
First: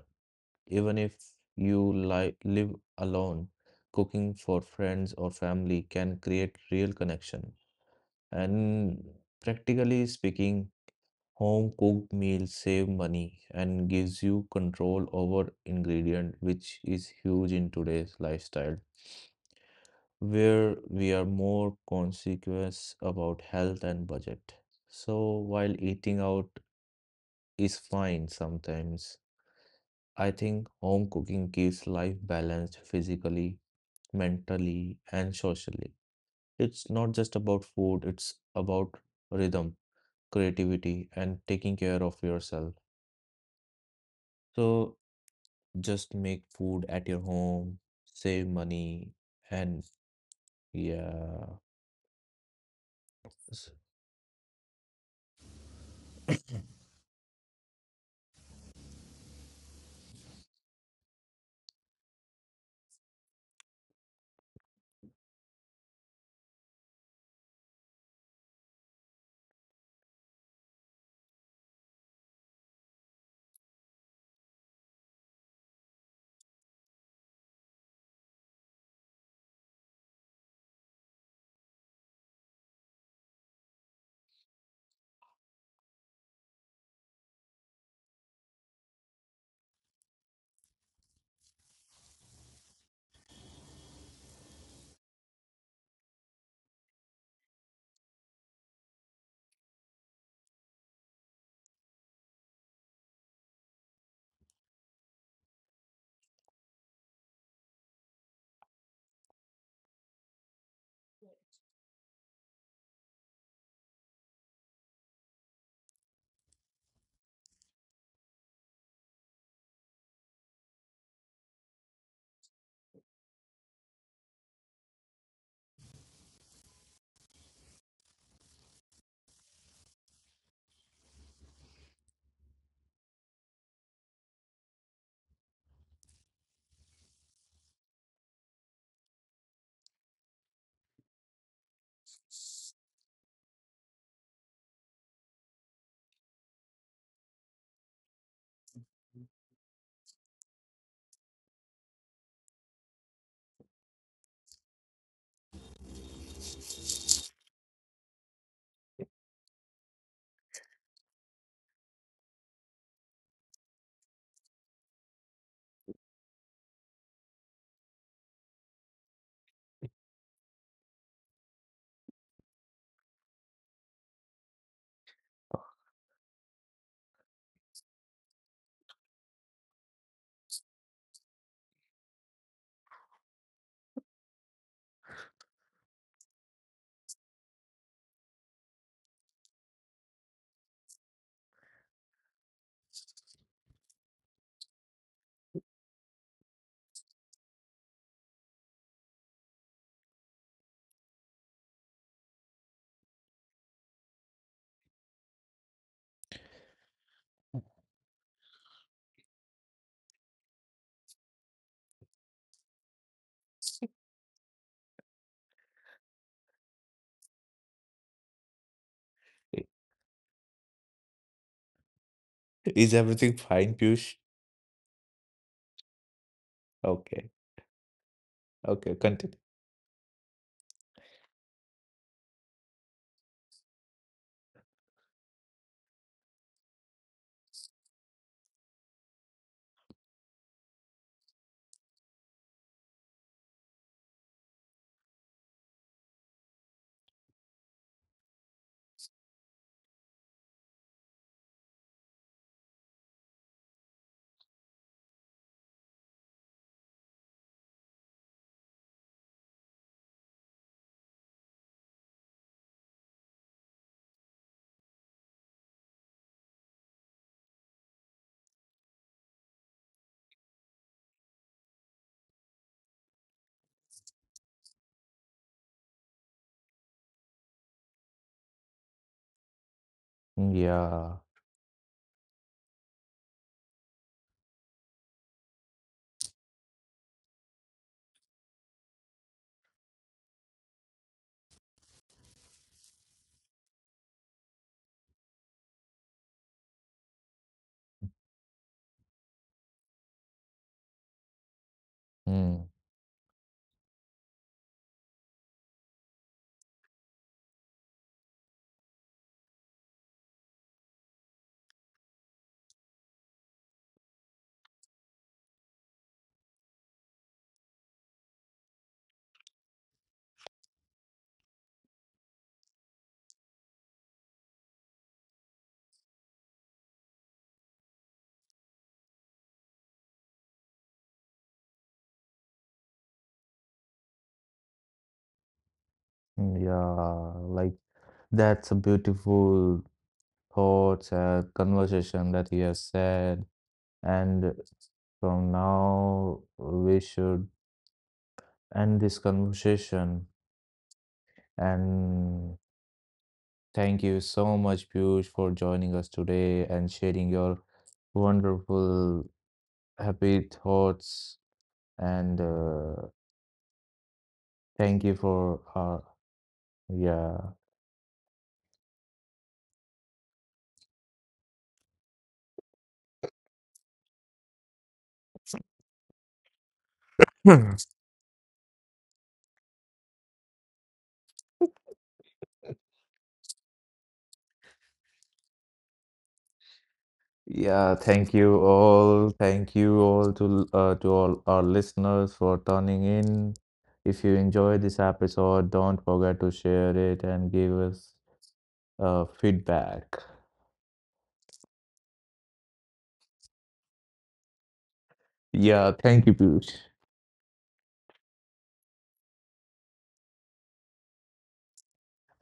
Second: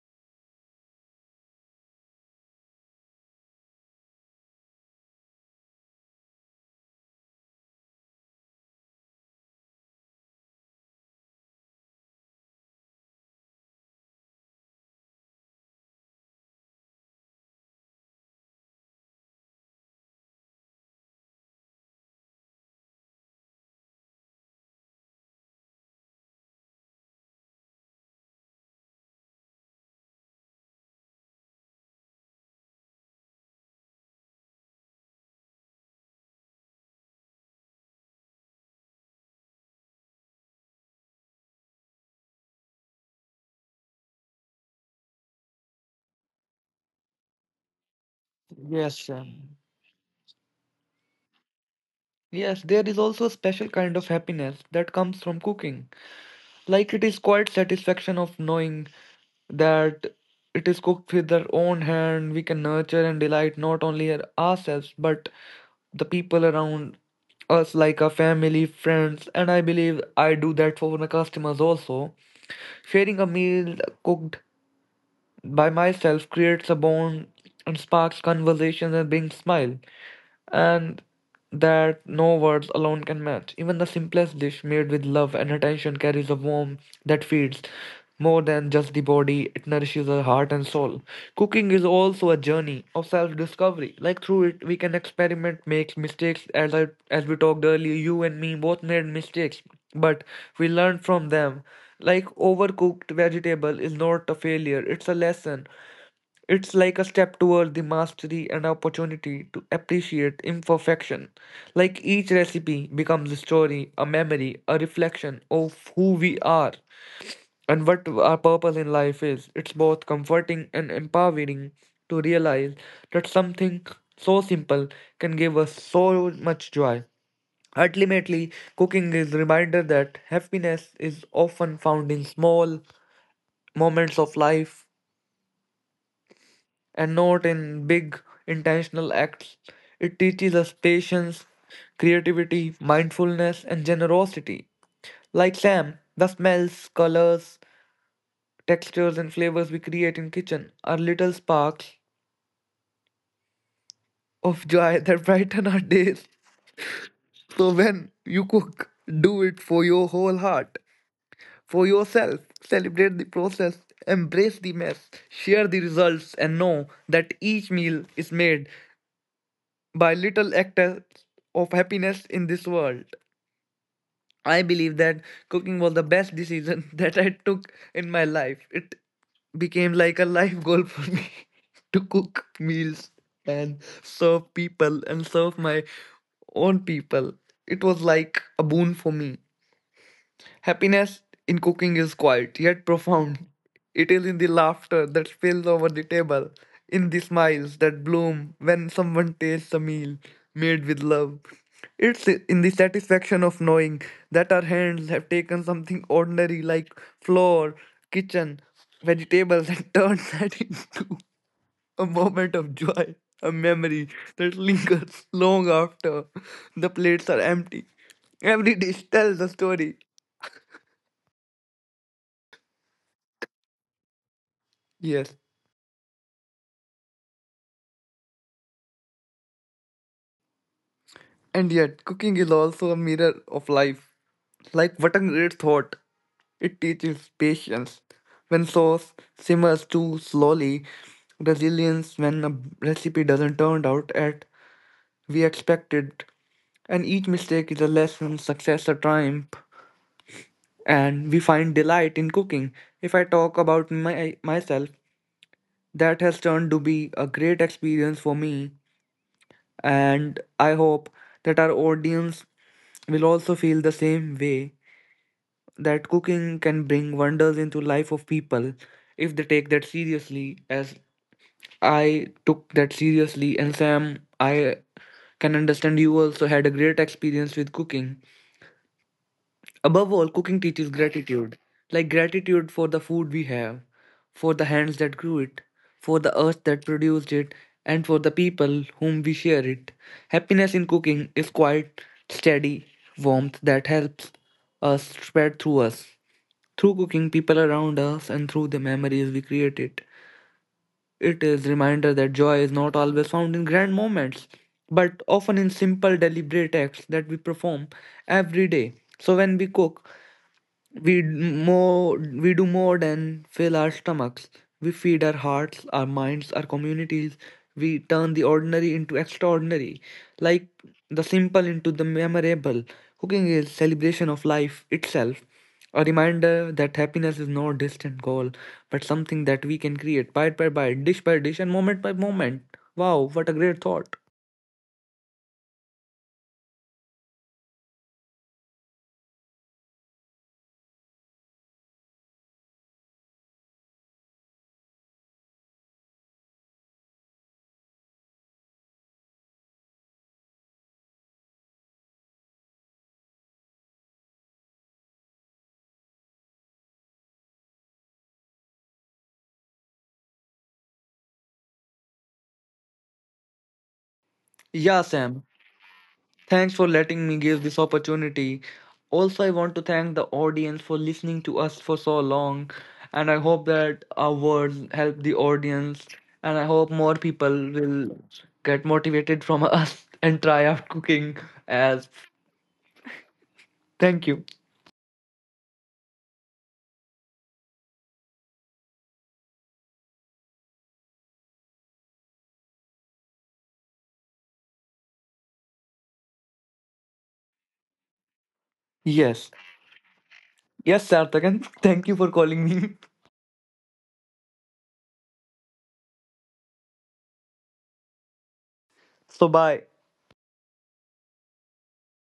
A: Even if you li live alone, cooking for friends or family can create real connection. And practically speaking, home cooked meals save money and gives you control over ingredient, which is huge in today's lifestyle, where we are more conscious about health and budget. So while eating out is fine sometimes, I think home cooking keeps life balanced physically, mentally, and socially. It's not just about food, it's about rhythm, creativity, and taking care of yourself. So just make food at your home, save
B: Yes,
A: money,
B: Shyam.
A: and yeah.
B: Yes, there is also a
A: s-
B: special kind of happiness that comes from cooking. Like it is quite satisfaction of knowing that it is cooked with our own hand. We can nurture and delight not only our- ourselves but the people around us, like our family, friends, and I believe I do that for my customers also. Sharing a meal cooked by myself creates a bond and sparks conversations and brings smile and that no words alone can match. Even the simplest dish made with love and attention carries a warmth that feeds more than just the body, it nourishes the heart and soul. Cooking is also a journey of self discovery. Like through it, we can experiment, make mistakes. As, I, as we talked earlier, you and me both made mistakes, but we learned from them. Like overcooked vegetable is not a failure, it's a lesson. It's like a step toward the mastery and opportunity to appreciate imperfection. Like each recipe becomes a story, a memory, a reflection of who we are and what our purpose in life is. It's both comforting and empowering to realize that something so simple can give us so much joy. Ultimately, cooking is a reminder that happiness is often found in small moments of life and not in big intentional acts. It teaches us patience, creativity, mindfulness, and generosity. Like Sam, the smells, colors, textures, and flavors we create in kitchen are little sparks of joy that brighten our days. So when you cook, do it for your whole heart, for yourself. Celebrate the process, embrace the mess, share the results, and know that each meal is made by little acts of happiness in this world. I believe that cooking was the best decision that I took in my life. It became like a life goal for me to cook meals and serve people and serve my own people. It was like a boon for me. Happiness in cooking is quiet yet profound. It is in the laughter that spills over the table, in the smiles that bloom when someone tastes a meal made with love. It's in the satisfaction of knowing that our hands have taken something ordinary like flour, kitchen, vegetables and turned that into a moment of joy, a memory that lingers long after the plates are empty. Every dish tells a story.
A: Is everything fine, Piyush?
B: Yes.
A: Okay. Okay, continue.
B: And yet, cooking is also a mirror of life. Like what a great thought! It teaches patience. When sauce simmers too slowly, resilience when a recipe doesn't turn out as we expected, and each mistake is a lesson, success a triumph, and we find delight in cooking. If I talk about my myself, that has turned to be a great experience for me and I hope that our audience will also feel the same way, that cooking can bring wonders into life of people if they take that seriously as I took that seriously. And Sam, I can understand you also had a great experience with cooking. Above all, cooking teaches
A: Yeah.
B: gratitude, like gratitude for the food we have, for the hands that grew it, for the earth that produced it, and for the people whom we share it. Happiness in cooking is quiet, steady warmth that helps us spread through us. Through cooking, people around us and through the memories we create it. It is reminder that joy
A: Mm.
B: is not always found in grand moments, but often in simple, deliberate acts that we perform every day. So when we cook, we d- more we do more than fill our stomachs. We feed our hearts, our minds, our communities. We turn the ordinary into extraordinary, like the simple into the memorable. Cooking is celebration of life itself, a reminder that happiness is no distant goal, but something that we can create bite by bite, dish by dish, and moment by moment. Wow, what a great thought!
A: Yeah. Like that's a beautiful thoughts and conversation that he has said. And from now we should end this conversation. And thank you so much, Piyush, for joining us today and sharing your wonderful happy thoughts. And uh, thank you
B: Yeah,
A: for
B: Sam.
A: uh,
B: Thanks for
A: yeah.
B: letting me give this opportunity. Also, I want to thank the audience for listening to us for so long, and I hope that our words help the audience, and I hope more people will get motivated from us and try out cooking as thank you.
A: Yeah, thank you all. Thank you all to uh, to all our listeners for tuning in. If you enjoyed this episode, don't forget to share it and give us uh,
B: Yes.
A: feedback.
B: Yes, Sartakan, thank you for calling me.
A: Yeah, thank you, Piyush.
B: So bye.